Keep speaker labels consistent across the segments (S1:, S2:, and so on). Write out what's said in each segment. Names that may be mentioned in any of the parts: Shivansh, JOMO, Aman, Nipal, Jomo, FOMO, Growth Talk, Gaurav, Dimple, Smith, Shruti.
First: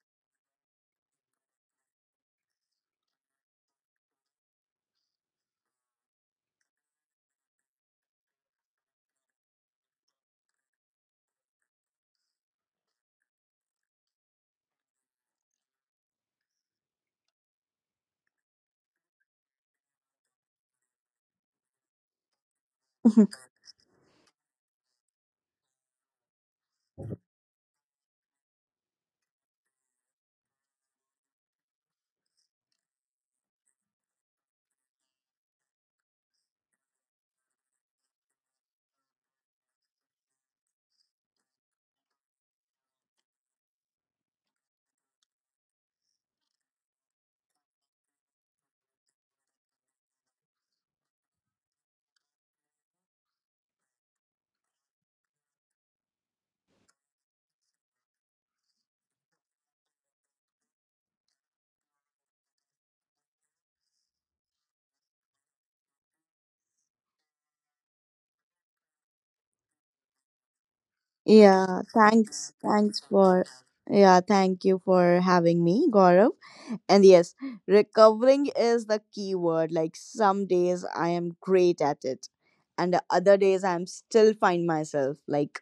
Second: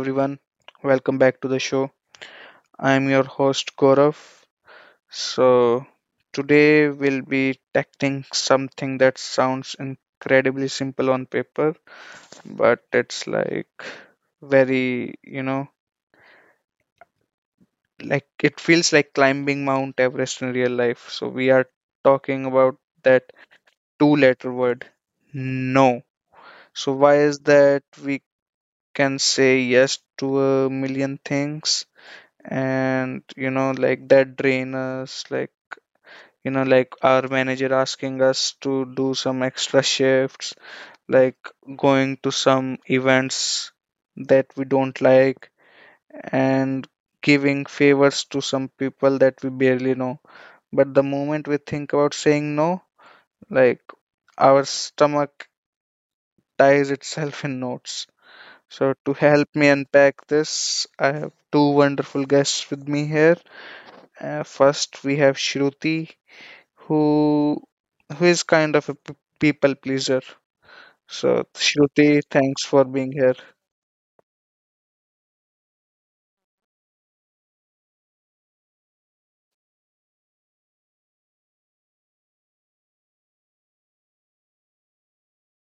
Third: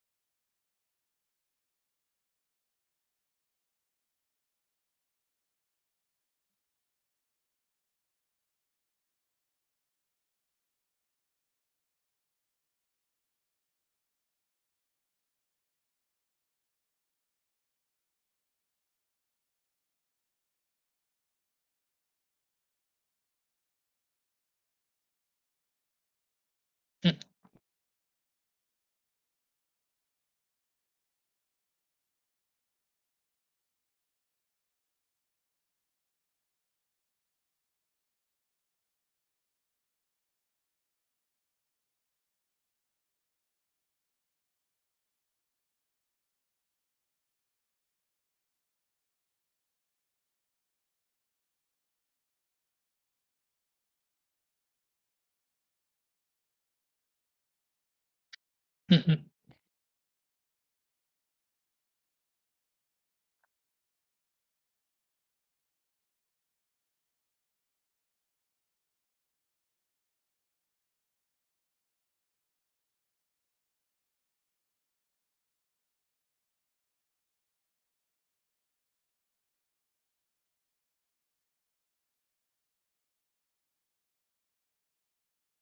S1: everyone, welcome back to the show. I am your host Gaurav. So, Today we'll be tackling something that sounds incredibly simple on paper, but it's like very, you know, like it feels like climbing Mount Everest in real life. So, we are talking about that two letter word, no. So, why is that we can say yes to a million things? And that drain us, like our manager asking us to do some extra shifts, like going to some events that we don't like, and giving favors to some people that we barely know. But the moment we think about saying no, like, our stomach ties itself in knots. So to
S2: Mhm.
S1: help me unpack this, I have two wonderful guests with me here. First, we have Shruti, who who is kind of a people pleaser. So
S3: Yeah,
S1: Shruti,
S3: thanks.
S1: thanks for
S3: Thanks
S1: being here.
S3: for yeah, thank you for having me, Gaurav. And yes, recovering is the key word. Like some days I am great at it, and the other days I'm still find myself like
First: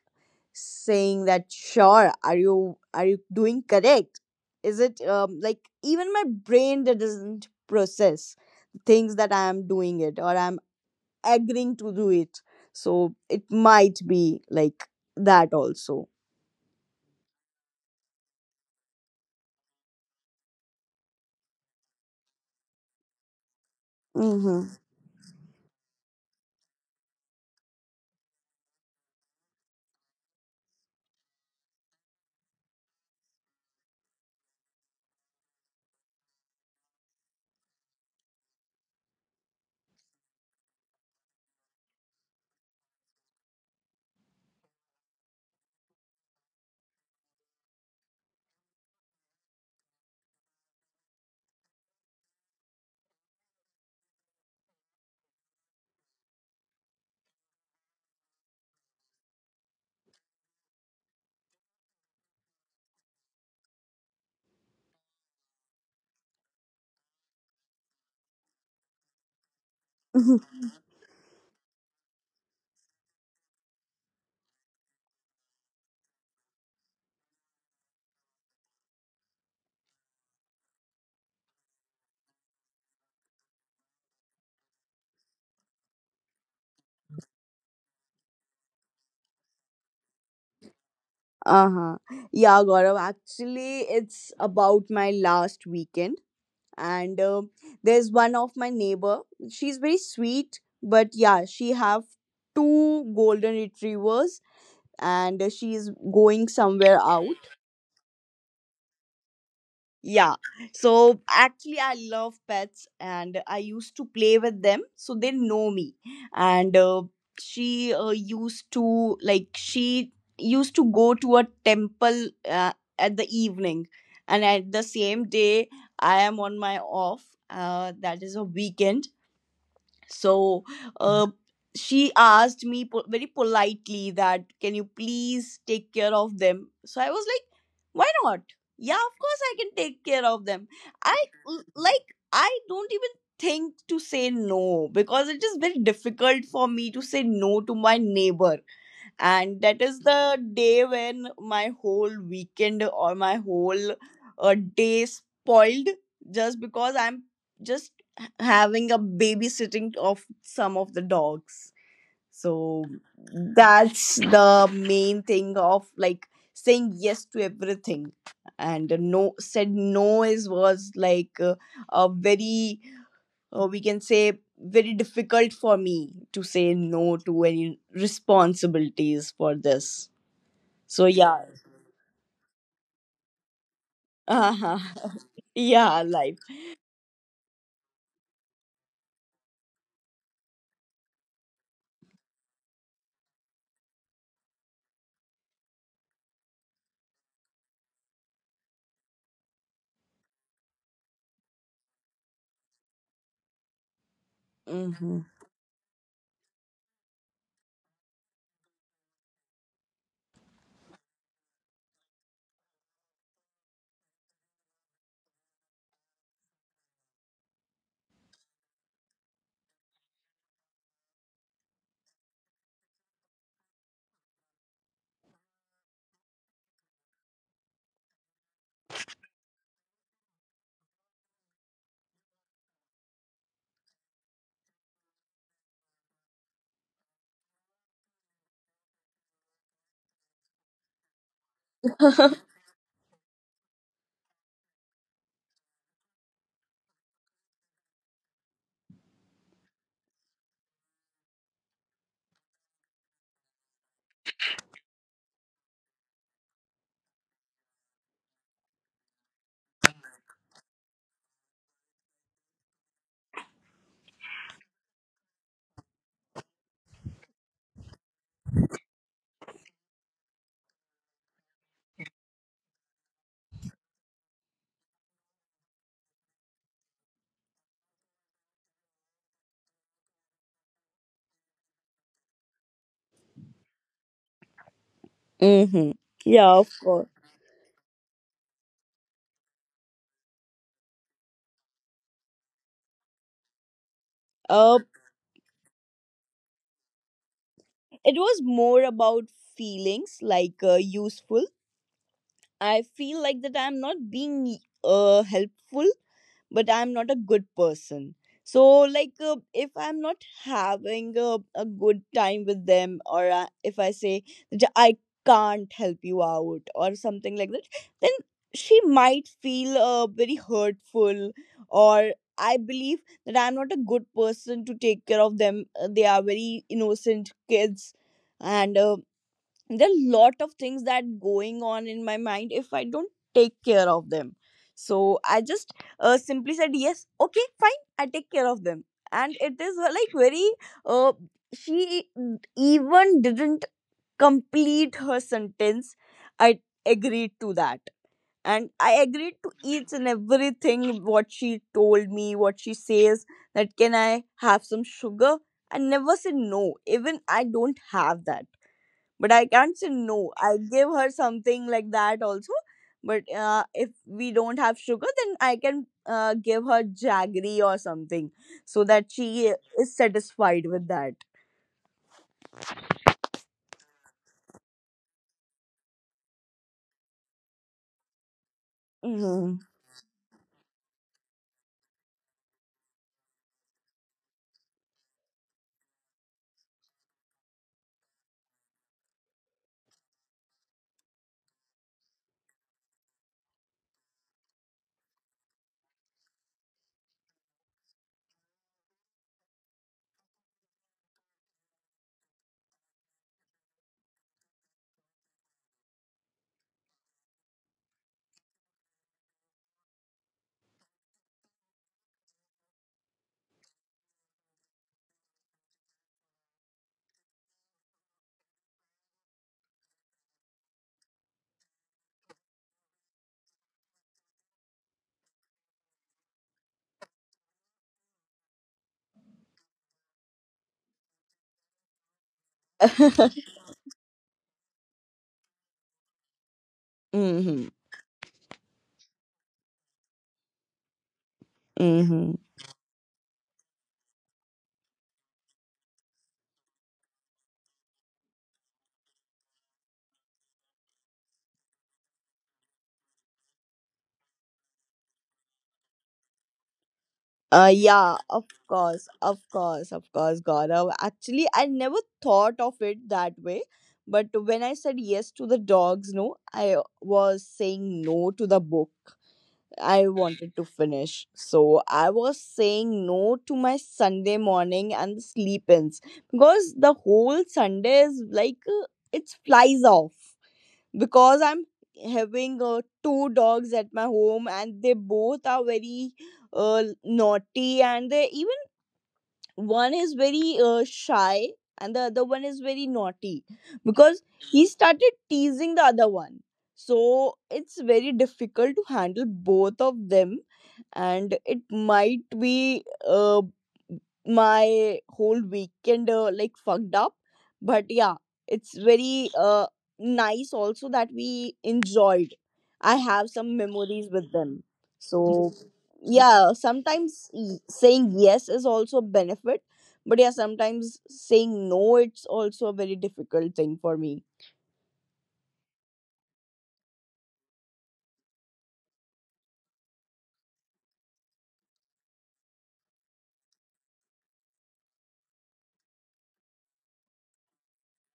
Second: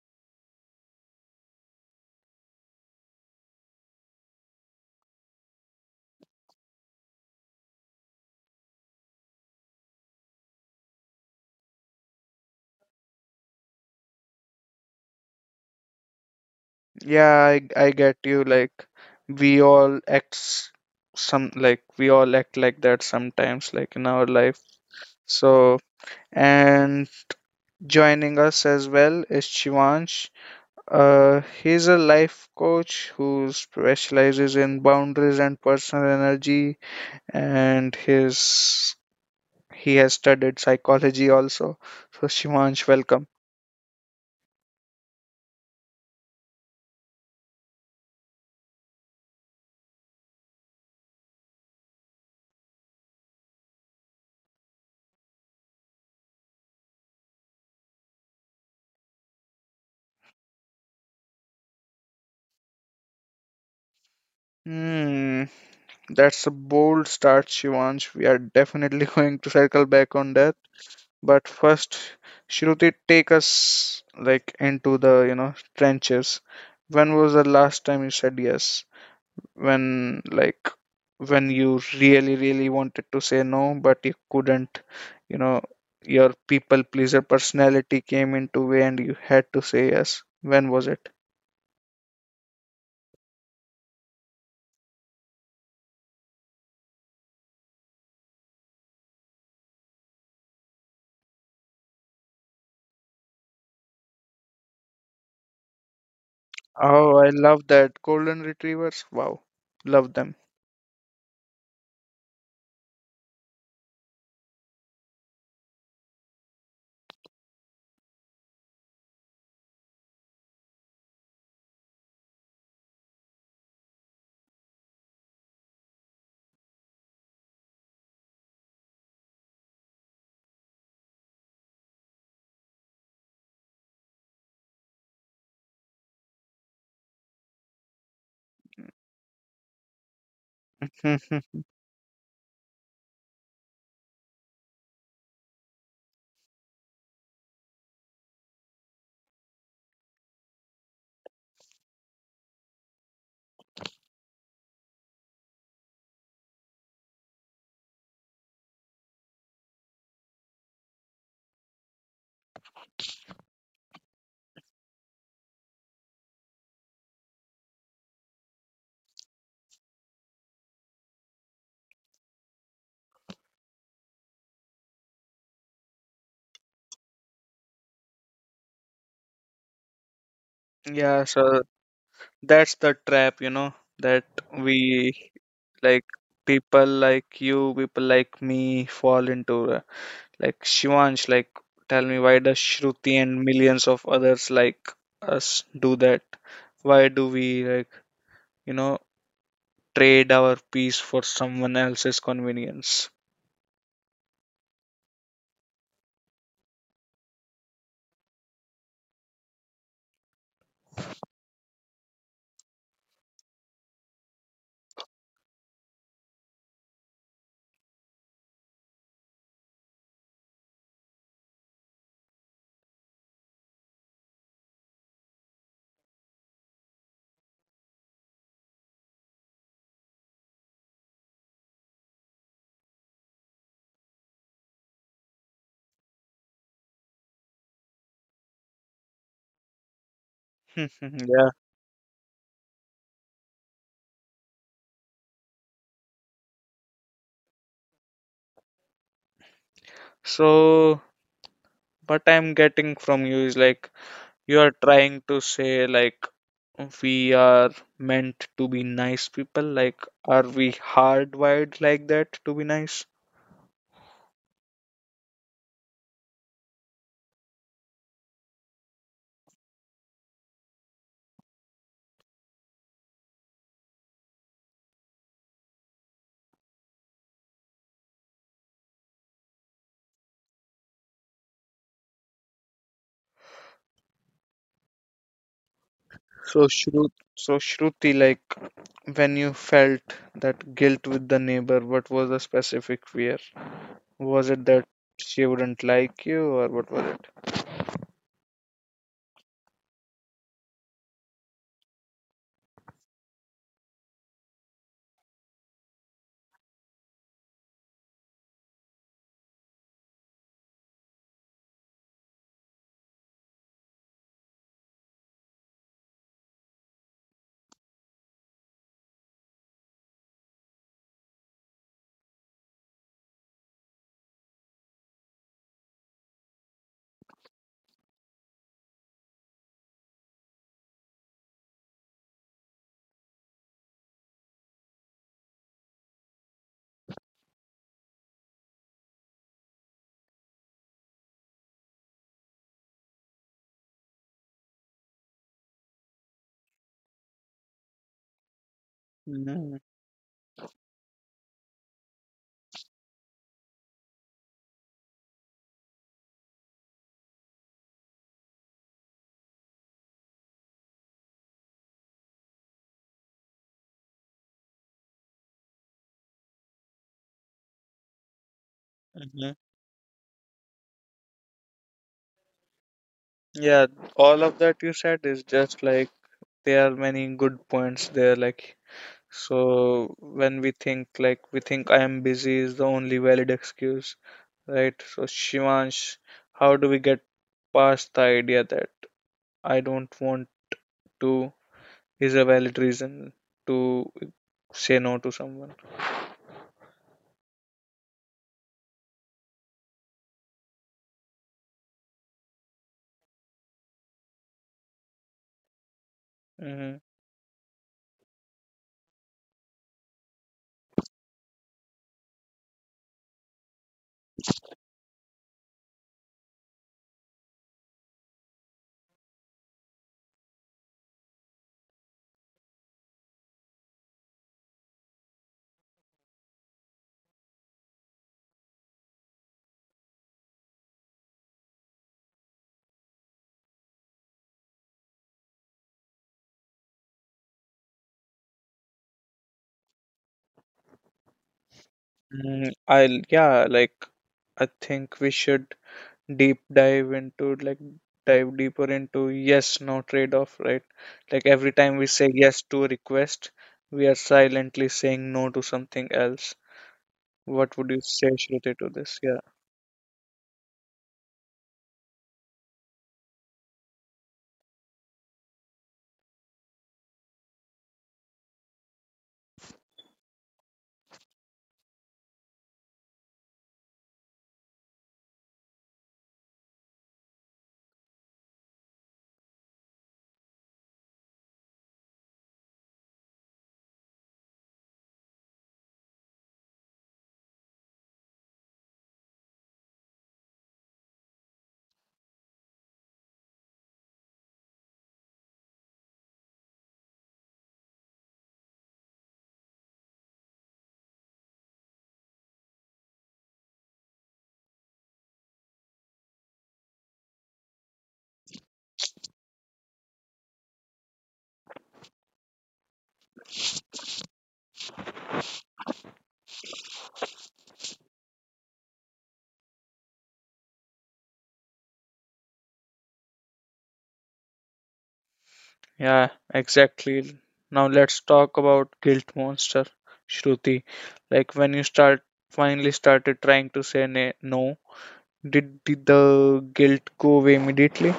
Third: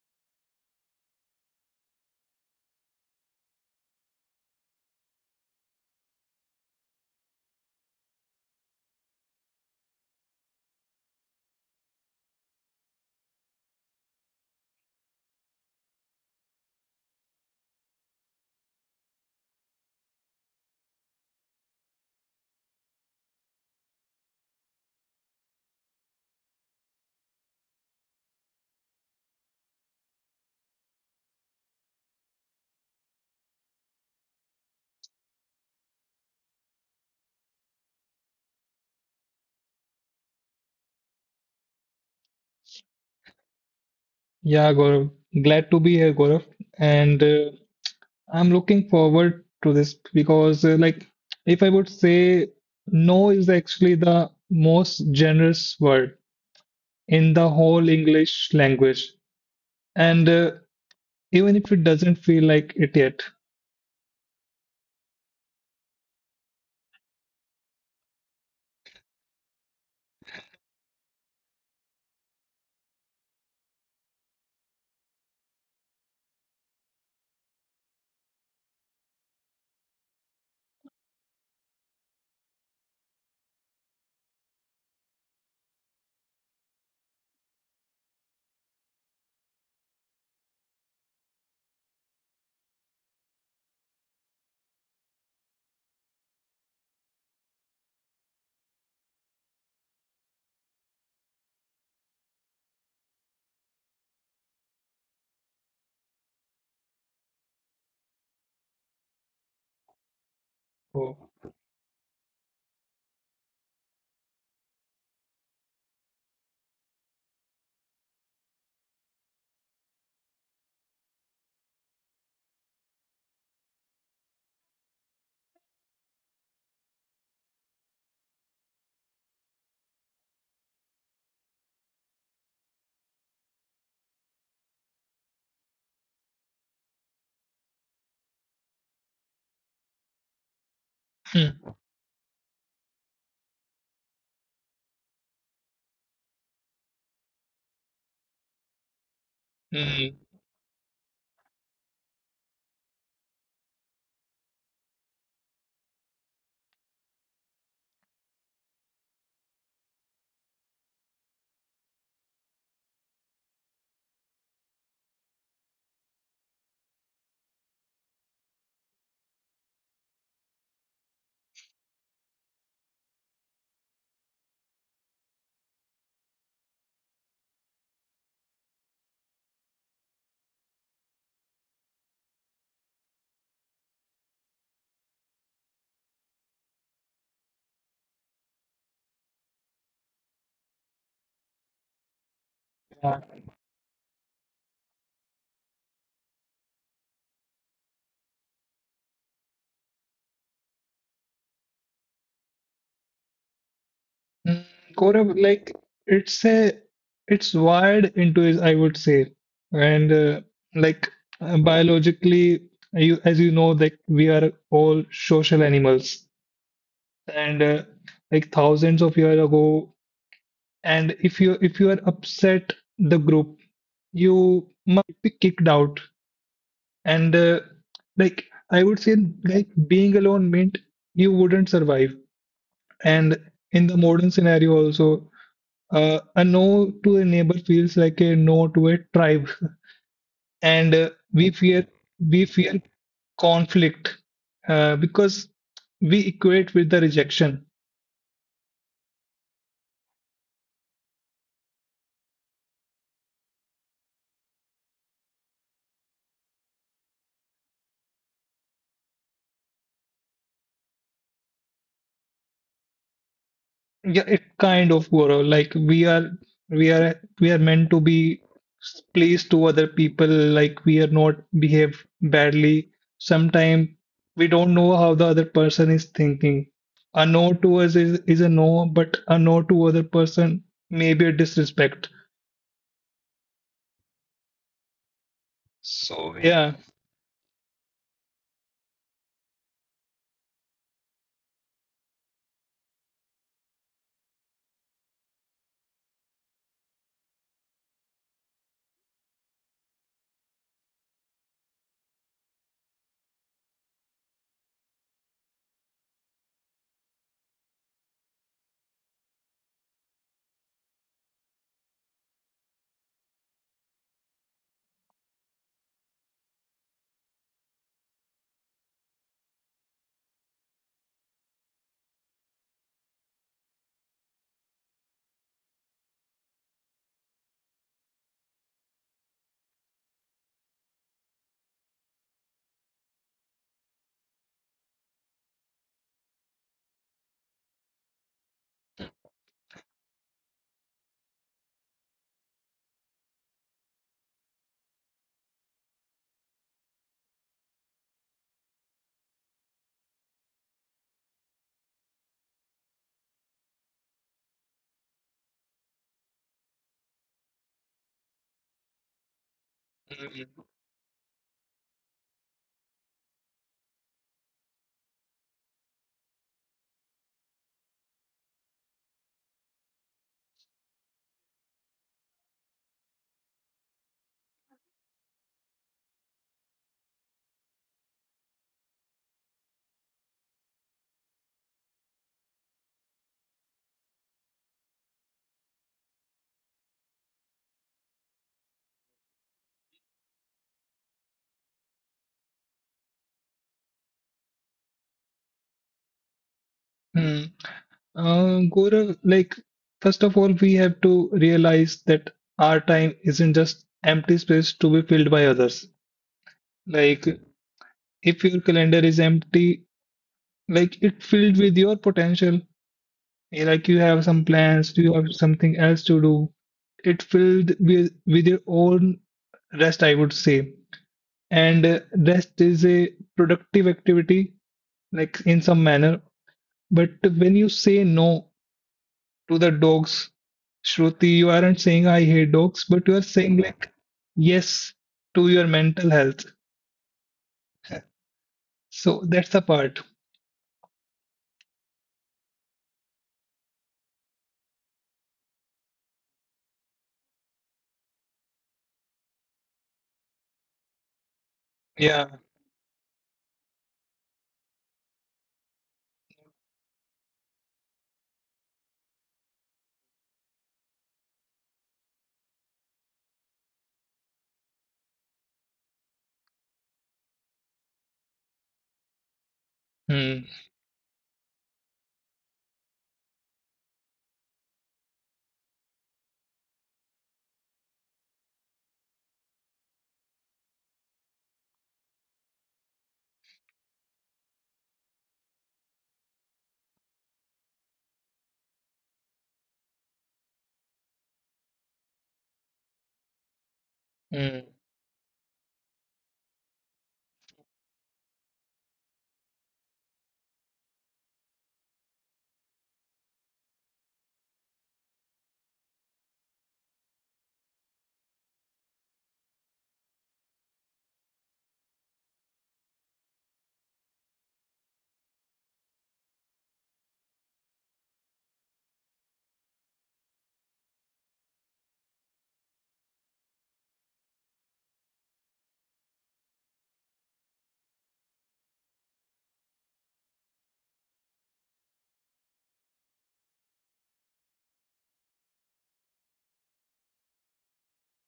S3: saying that sure, are you doing correct? Is it like even my brain that doesn't process things that I am doing it or I'm agreeing to do it so it might be like that also
S1: Yeah, I get you. Like, we all act s- some, like, we all act like that sometimes, like in our life.
S3: mm-hmm.
S1: So and joining us as well is Shivansh. He's a life coach who specializes in boundaries and personal energy, and his he has studied psychology also. So, Shivansh, welcome.
S2: Yeah, Gaurav, glad to be here, Gaurav. And I'm looking forward to this because, like, if I would say no is actually the most generous word in the whole English language. And even if it doesn't feel like it yet.
S1: Hmm, that's a bold start, Shivansh. We are definitely going to circle back on that. But first, Shruti, take us, like, into the, you know, trenches. When was the last time you said yes? When like when you really, really wanted to say no, but you couldn't, you know, your people pleaser personality came into way and you had to say yes. When was it?
S3: uh-huh yeah, Gaurav, actually it's about my last weekend and there's one of my neighbor. She's very sweet, but yeah, she have two golden retrievers, and she is going somewhere
S1: Oh, I
S3: out.
S1: love that. Golden retrievers. Wow. Love
S3: Yeah.
S1: them.
S2: Oh.
S3: So actually, I love pets and I used to play with them. So they know me. And she used to, like, she used to go to a temple at the evening. And at the same day, I am on my off. That is a weekend so uh, she asked me very politely that can you please take care of them. So I was like, why not? Yeah, of course I can take care of them.
S1: Mhm.
S2: Mm.
S3: Like I don't even think to say no, because it is very difficult for me to say no to my neighbor. And that is
S2: Mm.
S3: the day when my whole weekend or my whole day spoiled just because I'm just having a babysitting of some of the dogs. So that's the main thing of like saying yes to everything. And no is was like a very we can say very difficult for me to say no to any responsibilities for this. So
S1: Yeah,
S3: yeah.
S1: so that's the trap, you know, that
S3: Uh-huh.
S1: we
S3: Yeah,
S1: like,
S3: like
S1: people like you, people like me fall into. Like Shivansh, like, tell me, why does Shruti and millions of others like us do that? Why do we, like, you know, trade our peace for someone else's convenience?
S2: Mm,
S3: mm-hmm.
S2: Gaurav, like it's a it's wired into his, I would say. And like biologically, you as you know, like we are all social animals. And like, thousands of years ago, and if you are upset the group, you might be kicked out. And like, I would say, like being alone meant you wouldn't survive. And in the modern scenario also, a no to a neighbor feels like a no to a tribe. And we
S1: Yeah.
S2: fear we fear conflict, because we equate with the rejection.
S1: So what I'm getting from you is like, you are trying to say like, we are meant to be nice people. Like, are we hardwired like that to be nice?
S2: Yeah, it kind of, Gaurav, like we are we are meant to be pleased to other people. Like, we are not behave badly. Sometimes we don't know how the other person is thinking. A no to us is, a no, but a no to other person may be a disrespect.
S3: Mm-hmm.
S2: So,
S3: Yeah,
S1: So,
S2: yeah.
S3: of
S1: Shruti,
S3: course.
S1: So, Shruti, like, when you felt that guilt with the neighbor, what was the specific fear? Was it
S3: uh,
S1: that she wouldn't like you, or what was it?
S3: it was more about feelings like useful. I feel like that I'm not being helpful, but I'm not a good person. So, like, if I'm not having a good time with them, or if I say that I can't help you out, or something like that, then she might feel very hurtful, or I believe that I'm not a good person to take care of them. They are very innocent kids, and there are lot of things that going on in my mind if I don't take care of them. So I just simply said yes, okay, fine, I take care of them. And it is like very uh, she even didn't complete her sentence. I agreed to that, and I agreed to
S1: Mm-hmm.
S3: each and everything what she told me, what she says, that can I have some sugar. I never said no, even I don't have that, but I can't say no.
S2: Mhm.
S3: I give her something like that also. But if we don't have sugar, then I can give her jaggery or something, so that she is satisfied with that.
S1: Yeah, all of that you said is just like, there are many good points there. Like,
S3: Hmm.
S1: so when we think, like, we think I am busy is the only valid excuse, right? So Shivansh, how do we get past the idea that I don't want to is a valid reason to say no to someone?
S2: Hmm. Gaurav, like, first of all, we have to realize that our time isn't just empty space to be filled by others.
S1: Mm,
S2: Like, if your calendar is empty, like, it filled with your potential. Like, you have some plans, you have something else to do. It filled with your own rest, I would say. And rest is a productive activity, like, in some manner. But when you say no to the dogs, Shruti, you aren't saying I hate dogs, but you are saying, like, yes to your mental health.
S3: Mm-hmm.
S2: So that's the part.
S3: Mm-hmm.
S1: I'll yeah, like, I think we should deep dive into like dive deeper into yes no trade-off, right? Like, every time we
S2: Yeah.
S1: say yes to a request, we are silently saying no to something else. What would you
S3: Yeah,
S1: say,
S3: of
S1: Shruti, to
S3: course,
S1: this? Yeah,
S3: of course, of course, Gaurav. Actually, I never thought of it that way. But when I said yes to the dogs, no, I was saying no to the book I
S2: Hmm.
S3: wanted to finish. So I was saying no to my Sunday morning and the sleep ins, because the whole Sunday is like it flies off because I'm having two dogs at my home and they both are very naughty, and they even, one is very shy and the other one is very naughty because
S2: Hmm.
S3: he started teasing the other one. So it's very difficult to handle both of them, and it might be my whole weekend like fucked up. But yeah, it's very nice also that we enjoyed. I have some memories with them. So yeah, sometimes saying yes is also a benefit, but yeah, sometimes saying no, it's also a very difficult thing for me.
S1: yeah, exactly. Now let's talk about guilt monster, Shruti. Like, when you start finally started trying to say no, did the guilt go away immediately?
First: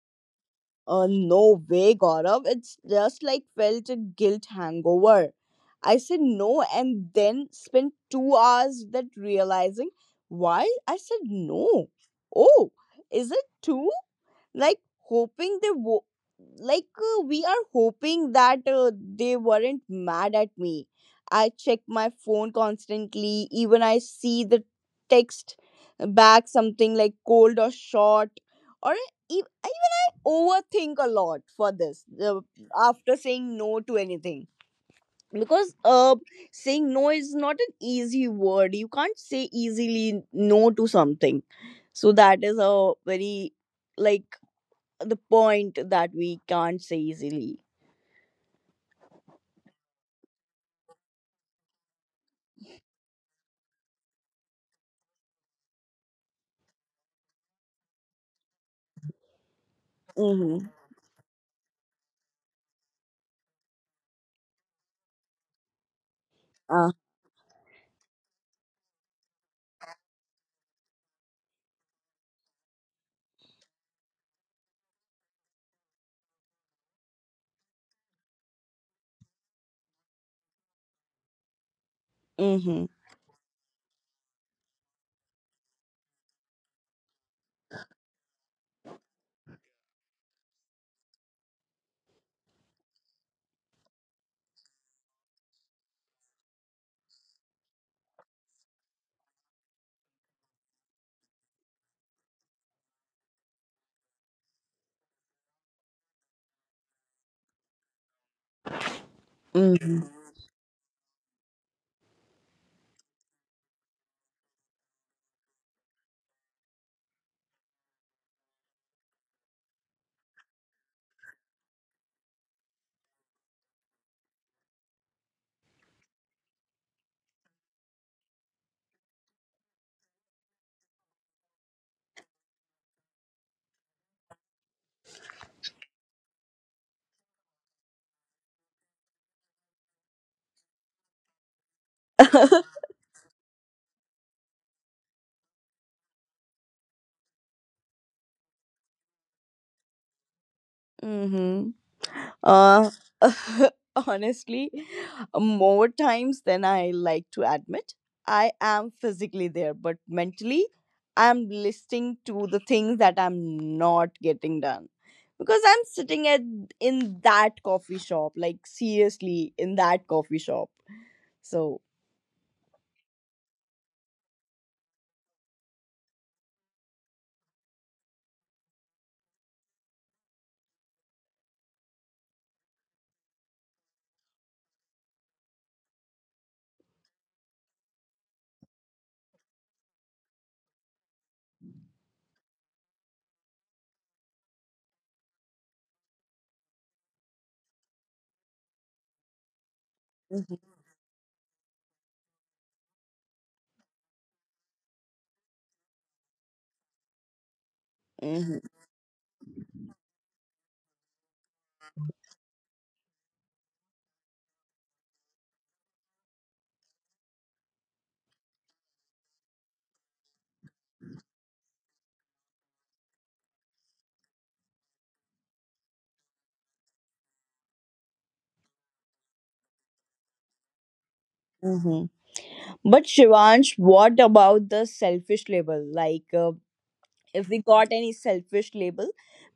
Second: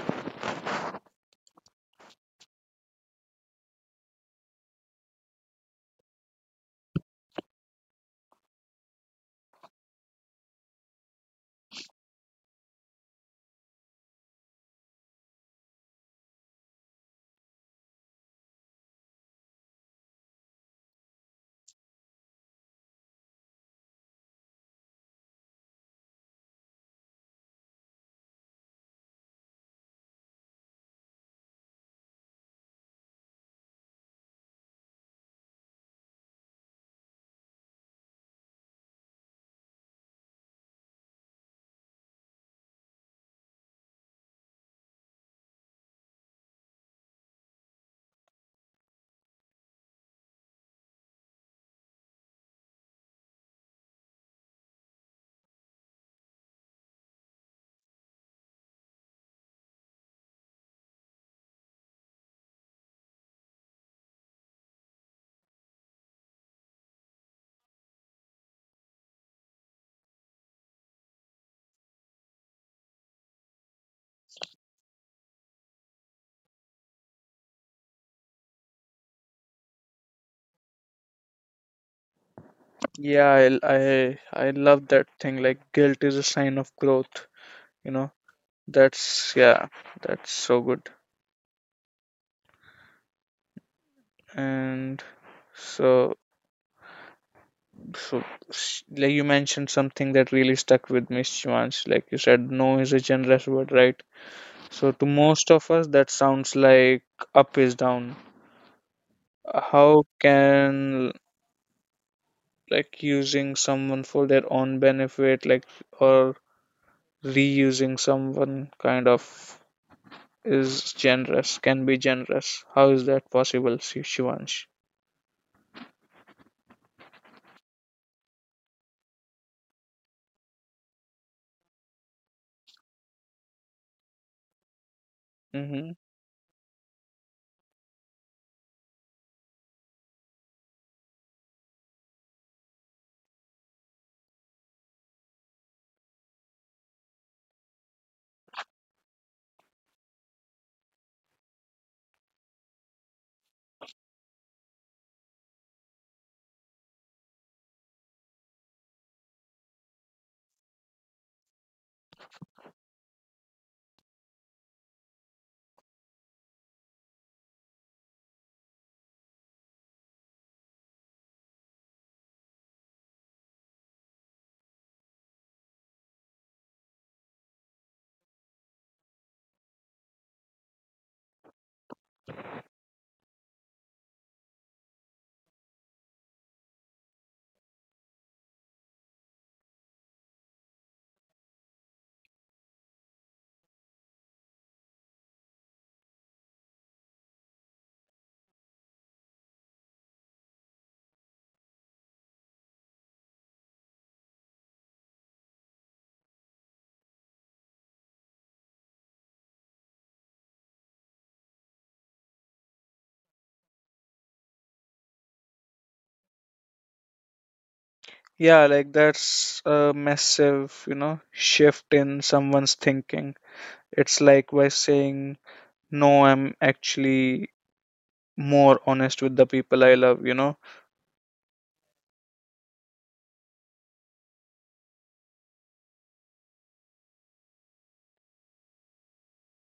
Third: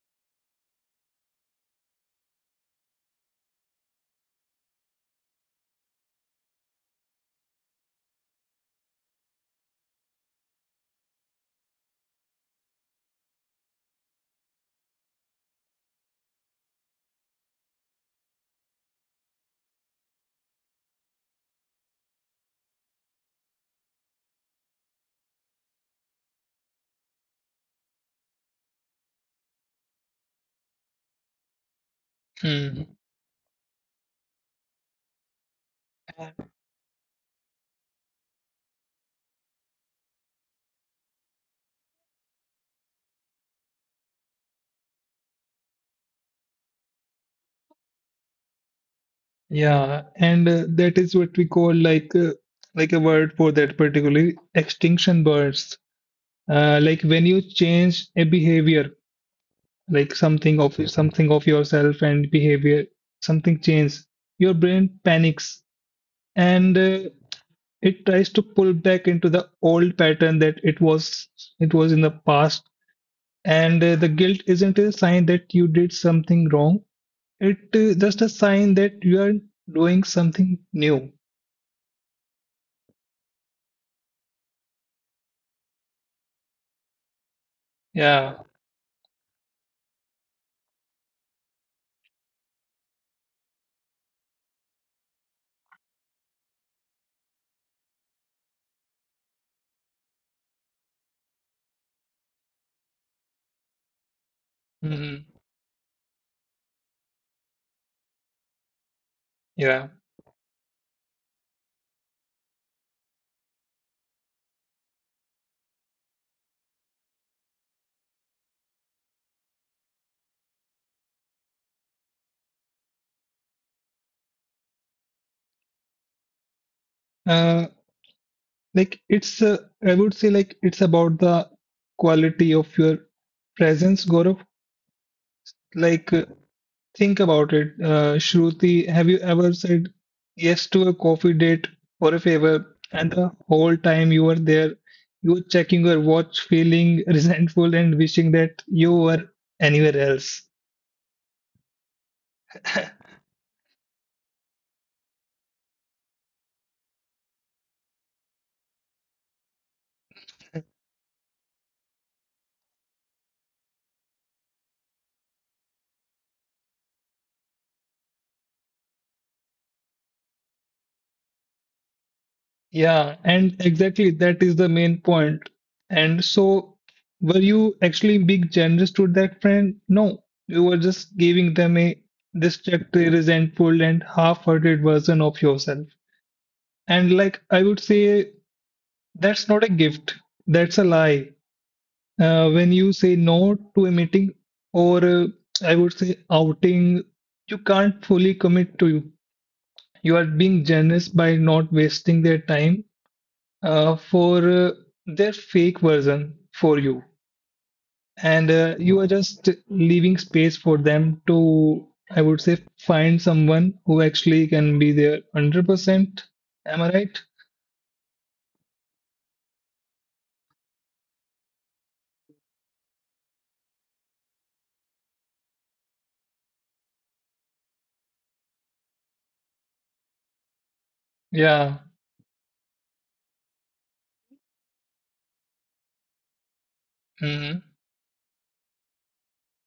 S3: Uh, no way, Gaurav. It's just like felt a guilt hangover. I said no and then spent 2 hours that realizing why I said no. Oh, is it two? Like hoping they wo- like we are hoping that they weren't mad at me. I check my phone constantly, even I see the text back something like cold or short, or even I overthink a lot for this
S2: Hmm.
S3: after saying no to anything. Because saying no is not an easy word, you can't say easily no to something. So that is a very like the point that we can't say easily.
S2: Yeah. And that is what we call, like, like, a word for that, particularly, extinction bursts. Like, when you change a behavior, like, something
S3: Mm-hmm.
S2: of yourself and behavior, something changes. Your brain panics, and
S3: Uh,
S2: it tries to pull back into the old pattern that it was in the past. And the guilt isn't a sign that you did something wrong, it just a sign that you are doing something new.
S3: mm-hmm.
S1: Yeah, I love that thing. Like, guilt is a sign of growth. You know,
S2: Yeah.
S1: that's yeah, that's so good. And so so s- Like, you mentioned something that really stuck with me, Shivansh. Like, you said, no is a generous word, right? So to
S2: Hmm.
S1: most of us, that sounds like up is down.
S2: Yeah.
S3: Mm-hmm.
S1: How can, like, using someone for their own benefit, like, or reusing someone kind of is generous, can be generous. How is that possible, Shivansh?
S2: uh, like, it's, I would say, like, it's about the quality of your presence, Gaurav.
S1: Hmm.
S2: Like, think about it, Shruti. Have you ever said yes to a coffee date or a favor, and the whole time you were there, you were checking your watch, feeling resentful, and wishing that you were anywhere else?
S3: Mm-hmm. Uh, honestly, more times than I like to admit, I am physically there, but mentally, I'm listening to the things that I'm not getting done. Because I'm sitting at in that coffee shop, like seriously in that coffee shop. So
S2: Yeah, and exactly that is the main point. And so, were you actually being generous to that friend? No, you were just giving them a distracted, resentful, and half-hearted version of yourself. And, like, I would say, that's not a gift. That's a lie. When you say no to a meeting or, I would say, outing, you can't fully commit to you. You are being
S3: mm-hmm.
S2: generous by not wasting their time, for their fake version for you. And
S3: Mm-hmm.
S2: you are just leaving space for them to, I would say, find someone who actually can be there 100%. Am I right?
S1: Yeah, like, that's a massive, you know, shift in someone's thinking. It's like, by saying no, I'm actually more honest with the people I love, you know?
S2: Yeah.
S3: Mm-hmm. But Shivansh, what about the selfish label? Like, if
S2: Hmm.
S3: we got any selfish label,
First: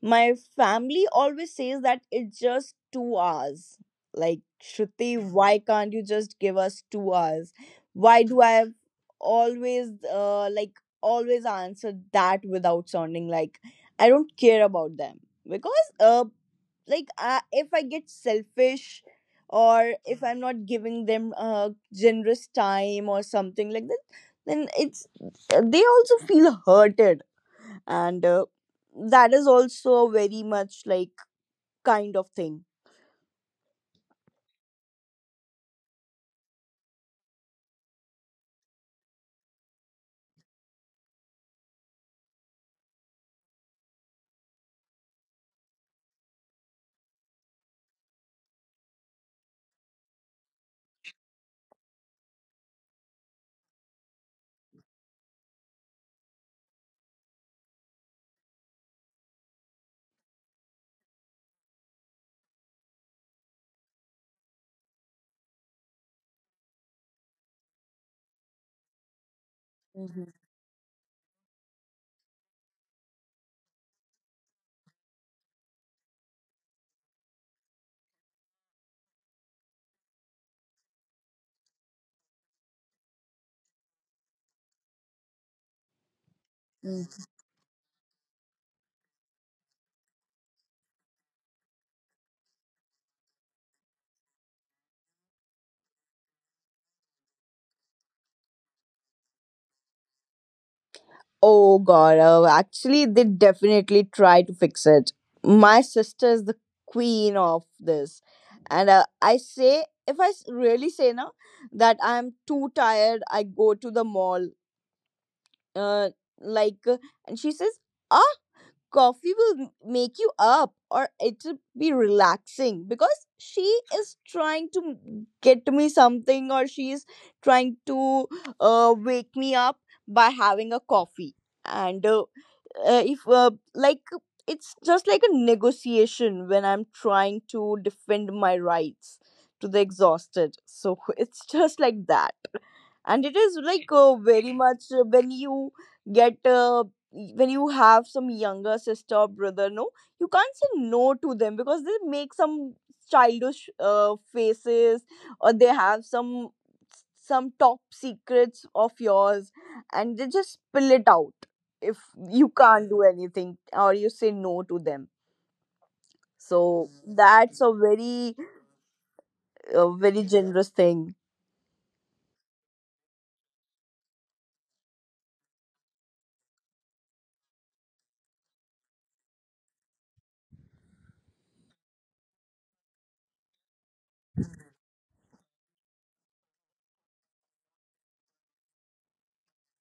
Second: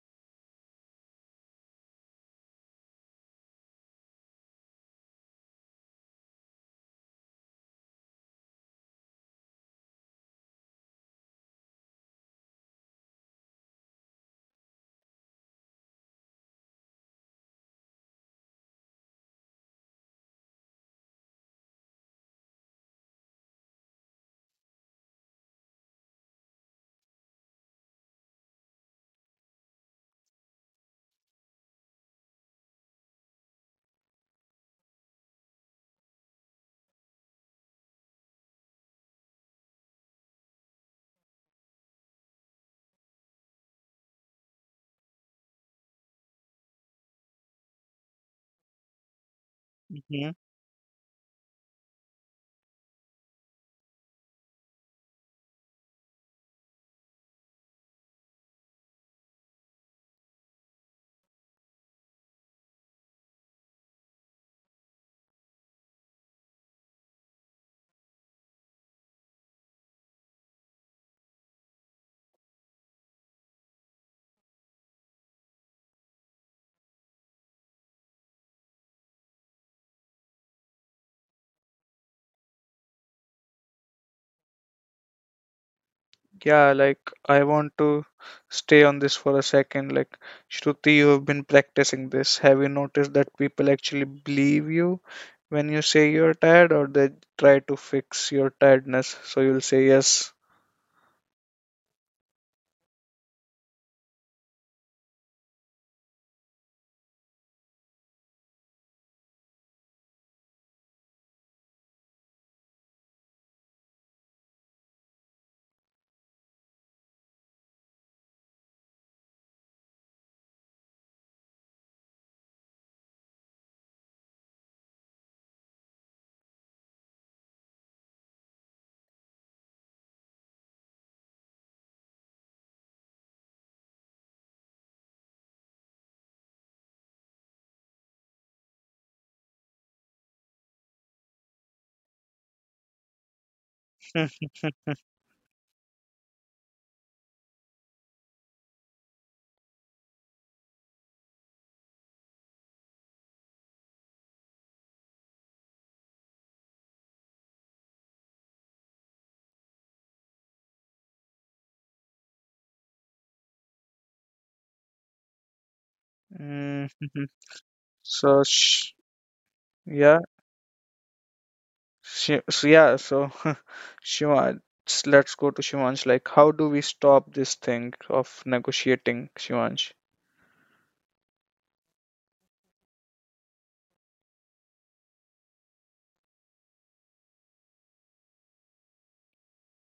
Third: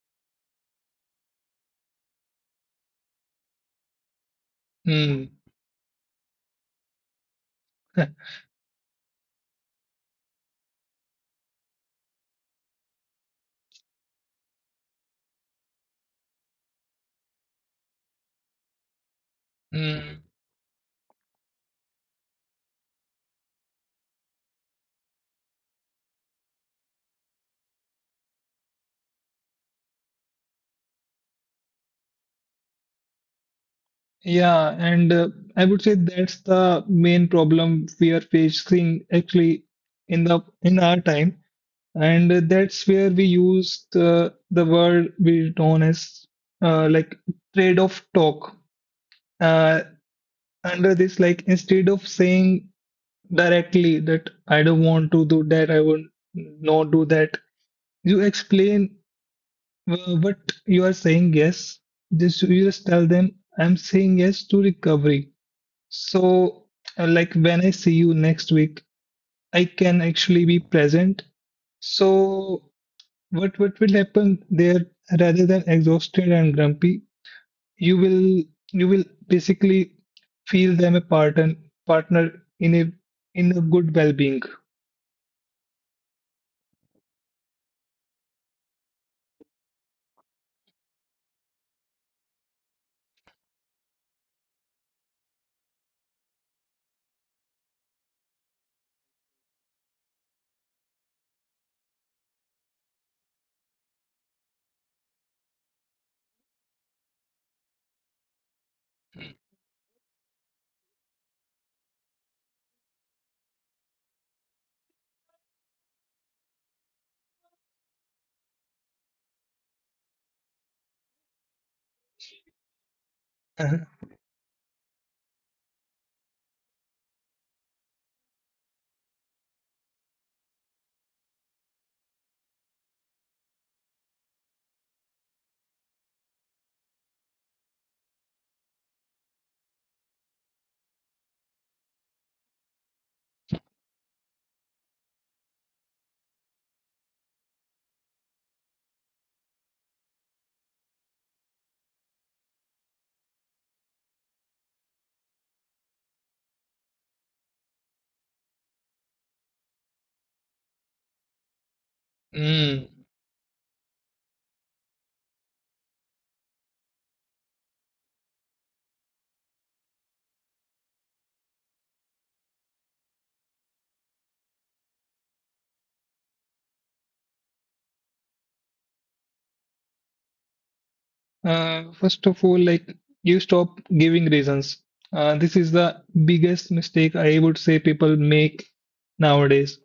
S3: my family always says that it's just 2 hours. Like, Shruti, why can't you just give us 2 hours? Why do I have always like always answer that without sounding like I don't care about them? Because like I, if I get selfish or
S2: Hmm.
S3: if I'm not giving them generous time or something like that, then it's, they also feel hurted, and that is also very much like kind of thing.
S2: Yeah, and I would say that's the main problem we are facing, actually, in the in our time. And that's where we use the word we known as, like, trade-off talk. Uh,
S1: Hmm.
S2: Under this, like, instead of saying directly that I don't want to do that, I will not do that, you explain what you are saying yes. Just you just tell them I'm saying yes to recovery. So, like, when I see you next week, I can
S3: Mhm.
S2: actually be present. So, what will happen there? Rather than exhausted and grumpy, you will you will basically feel them a partner, partner in a good well-being.
S1: Yeah, like,
S3: Mm.
S1: I want to stay on this for a second. Like, Shruti, you have been practicing this. Have you noticed that people actually believe you when you say you're tired, or they try to fix your tiredness? So you'll say yes.
S3: Oh god, oh, actually they definitely try to fix it. My sister is the queen of this. And I say if I really say now that I'm too tired, I go to the mall. Uh, like and she says, "Ah, coffee will make you up, or it'll be relaxing," because she
S2: Uh-huh.
S3: is trying to get me something, or she is trying to wake me up by having a coffee, and if like it's just like a negotiation when I'm trying to defend my rights to the exhausted, so it's just like that. And it is like very much when you get when you have some younger sister or brother, no, you can't say no to them, because they make some childish faces, or they have some top secrets of yours and they just spill it out if you
S2: Mm.
S3: can't do anything or you say no to them.
S1: Mm,
S3: So that's
S1: So, sh-
S3: a
S1: yeah.
S3: very generous thing.
S1: So, Shivansh, let's go to Shivansh. Like, how do we stop this thing of negotiating, Shivansh?
S2: First of all, like, you stop giving reasons. This is the biggest mistake, I would say, people make nowadays.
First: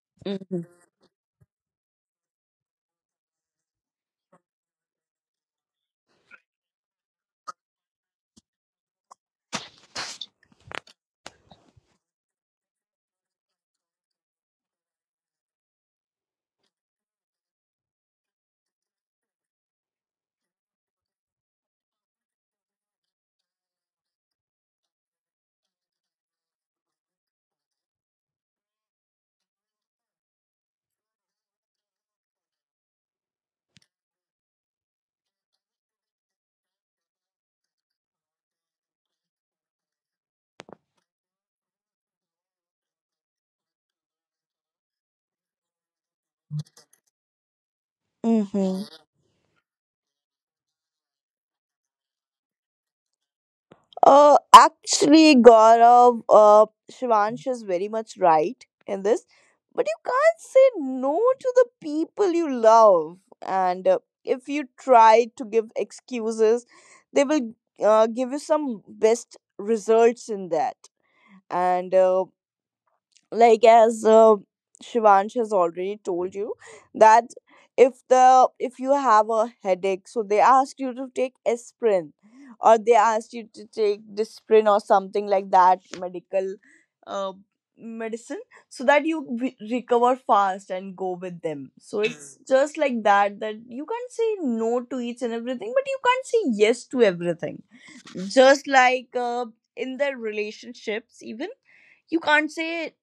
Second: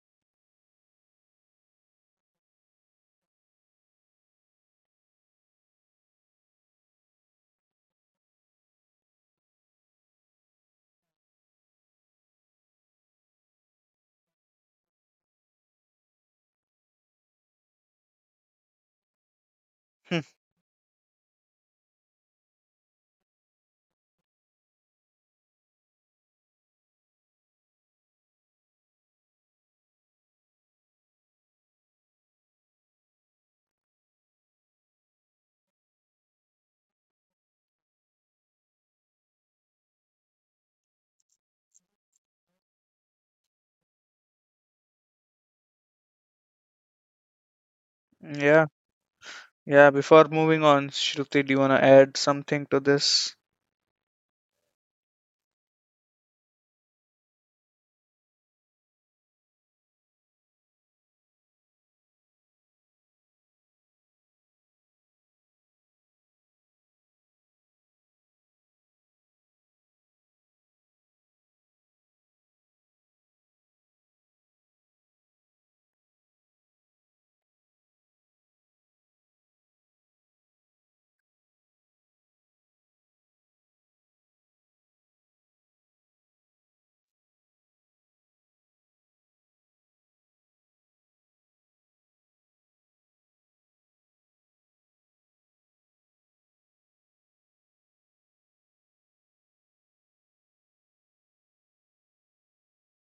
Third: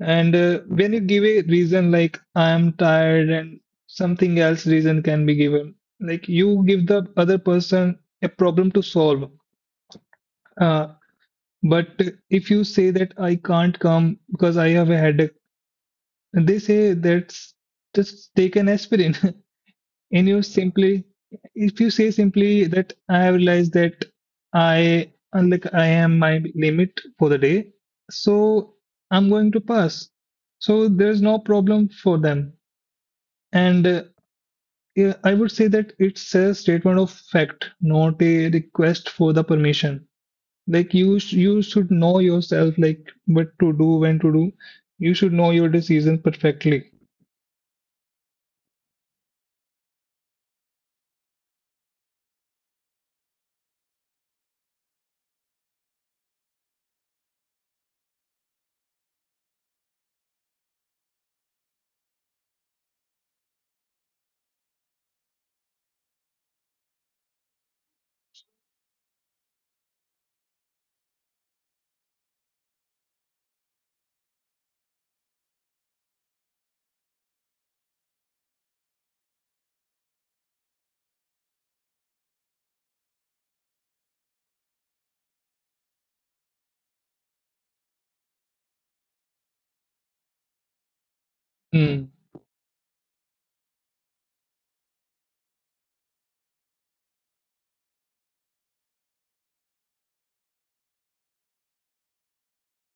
S2: And when you give a reason, like, I am tired, and something else reason can be given, like, you give the other person a problem to solve. Uh, but if you say that I can't come because I have a headache, they say, that's just take an aspirin.
S1: Hmm.
S2: And you simply, if you say simply that I have realized that I, like, I am my limit for the day, so I'm going to pass. So there's no problem for them. And yeah, I would say that it's a statement of fact, not a request for the permission. Like, you, you should know yourself, like, what to do, when to do. You should know your decision perfectly.
S1: Yeah,
S3: Mm-hmm.
S1: yeah. Before moving on, Shruti, do you wanna add something to this?
S3: Actually, Gaurav, Shivansh is very much right in this, but you can't say no to the people you love. And if you try to give excuses, they will give you some best results in that. And like as Shivansh has already told you that if the if you have a headache, so they ask you to take aspirin, or they ask you to take disprin or something like that medical uh, medicine, so that you recover fast and go with them. So
S2: Mm,
S3: it's mm, just like that, that you can't say no to each and everything, but you can't say yes to everything. Just like in their relationships, even you can't say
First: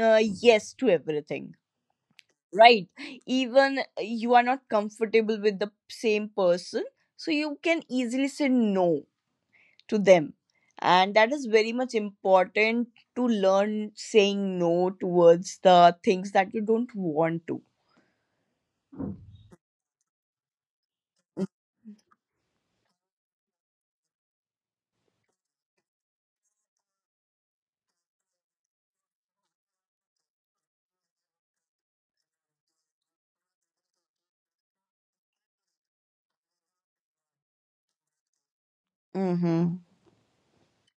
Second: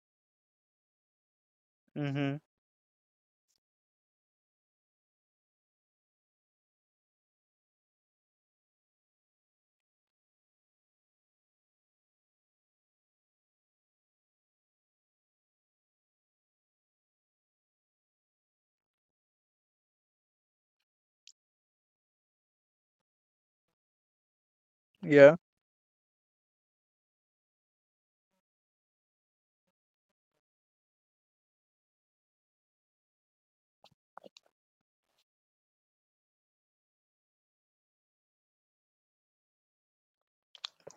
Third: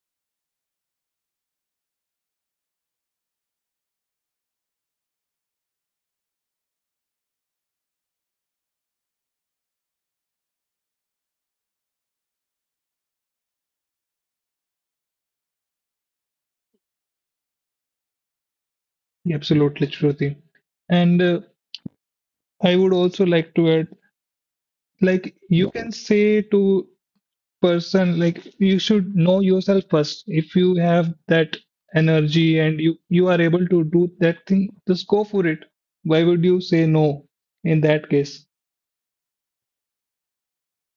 S3: yes to everything,
S1: Mm-hmm.
S3: right? Even you are not comfortable with the same person, so you can easily say no to them. And that is very much important, to learn saying no towards the things that you don't want to.
S2: Absolutely, Shruti. And I would also like to add, like,
S1: Yeah,
S2: you can say to person, like, you should know yourself first if you have that energy and you are able to do that thing, just go for it. Why would you say no in that case?
S3: Mm-hmm.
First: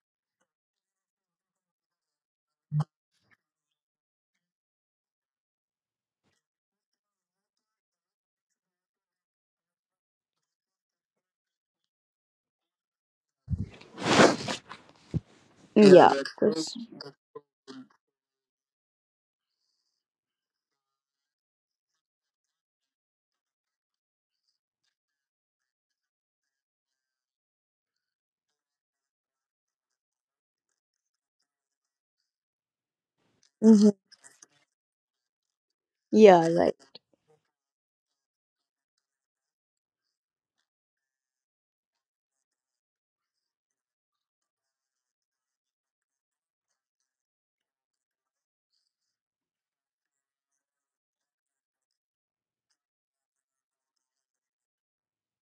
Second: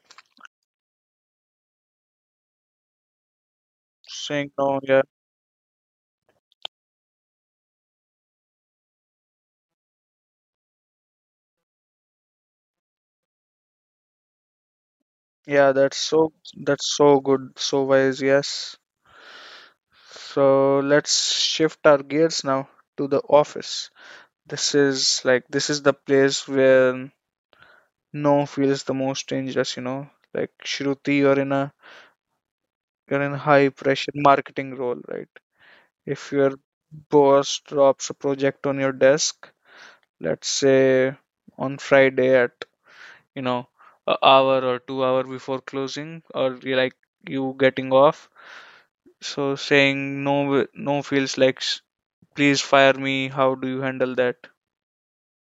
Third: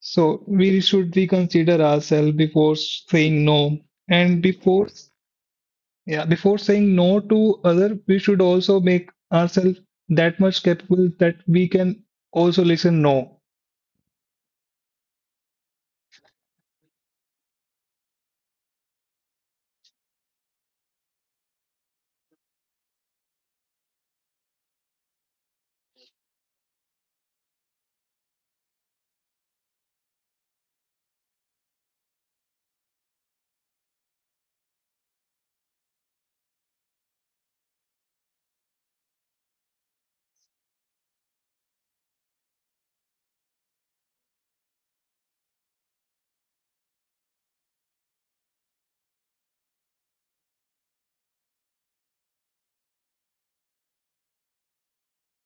S2: So we should reconsider ourselves before saying no. And
S1: saying no.
S2: before
S1: Yeah,
S2: s- yeah before saying no to other, we should also make ourselves that much capable that we can also listen no.
S1: yeah. That's
S3: Yeah,
S1: so.
S3: that's,
S1: That's so good. So wise. Yes. So let's shift our gears now to the office. This is the place where no feels the most dangerous. You know, like, Shruti, you're in a you're in high
S3: hmm,
S1: pressure marketing role, right? If
S3: yeah,
S1: your
S3: right.
S1: boss drops a project on your desk, let's say on Friday at, you know, a hour or 2 hour before closing, or you like you getting off, so saying no, no feels like, please fire me. How do you handle that?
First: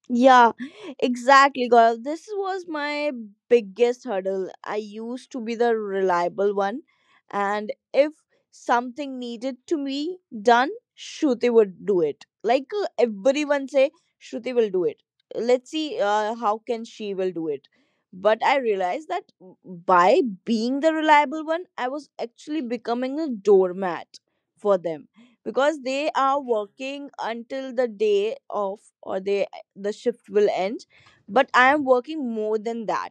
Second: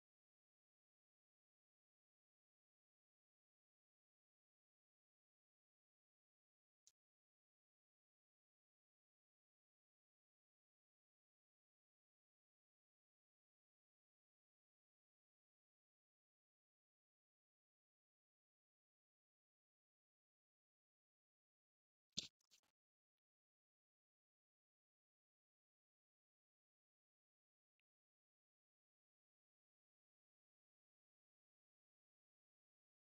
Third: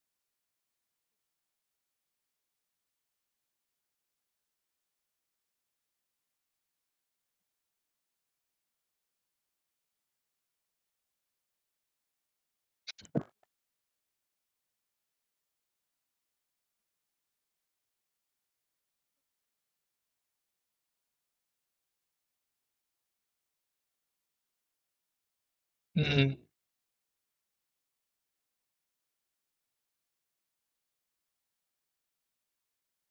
S3: Yeah, exactly, Gaurav. This was my biggest hurdle. I used to be the reliable one, and if something needed to be done, Shruti would do it. Like everyone say, Shruti will do it. Let's see how can she will do it. But I realized that by being the reliable one, I was actually becoming a doormat for them, because they
S2: Mhm.
S3: are working until the day of, or they the shift will end, but I am working more than that,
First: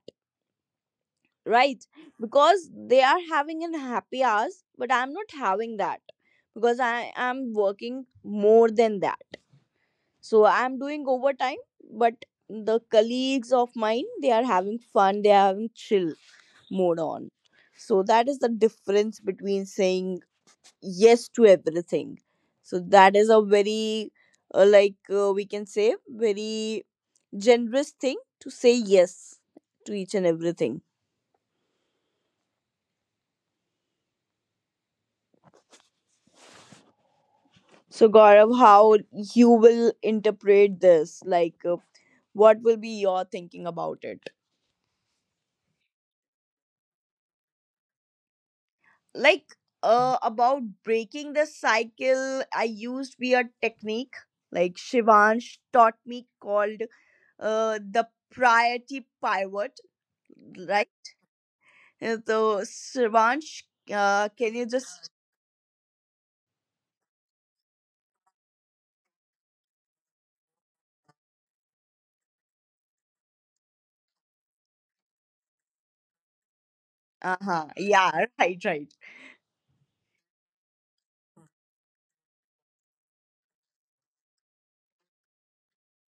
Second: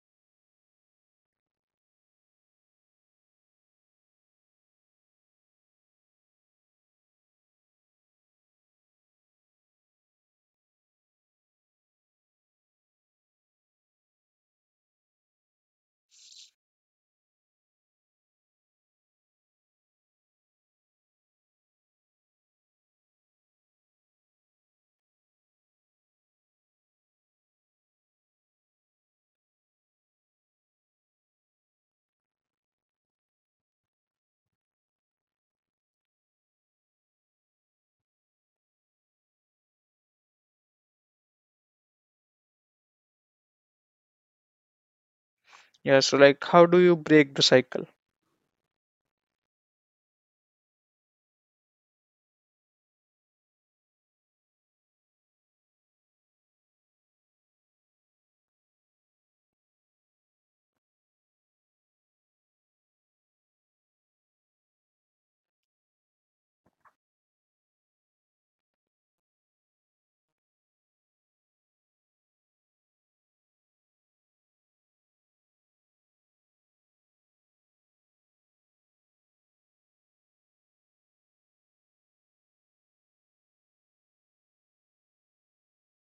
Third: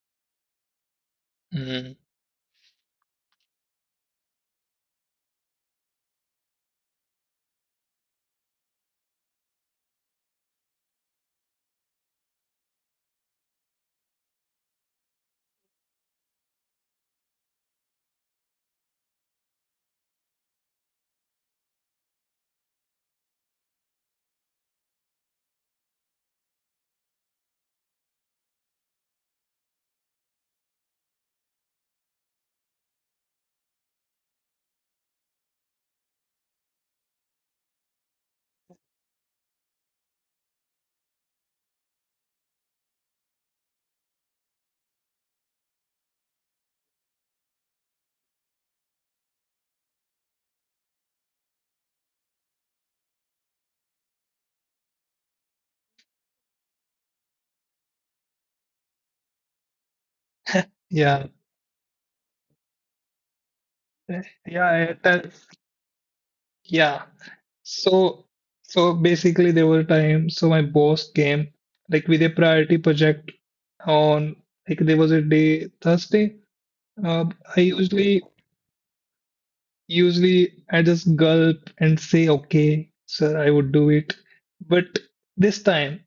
S3: right?
S2: Mhm.
S3: Because they are having an happy hours, but I'm not having that, because I am working more than that, so I'm doing overtime. But the colleagues of mine, they are having fun, they are having chill mode on. So that is the difference between saying yes to everything. So that is a very like we can say very generous thing to say yes to each and everything. So, Gaurav, how you will interpret this? Like, what will be your thinking about it?
S1: Yeah, so like, how do you break the cycle?
S3: Like, about breaking the cycle, I used be a technique like Shivansh taught me called the priority pivot, right?
S2: Yeah,
S3: So, Shivansh, can you
S2: yeah,
S3: just?
S2: yeah. So, so basically, there were times. So my boss came, like, with a priority project on, like, there was a day, Thursday. Uh,
S3: Uh
S2: I
S3: huh. Yeah.
S2: usually
S3: Right. Right.
S2: usually I just gulp and say, "Okay, sir, I would do it." But this time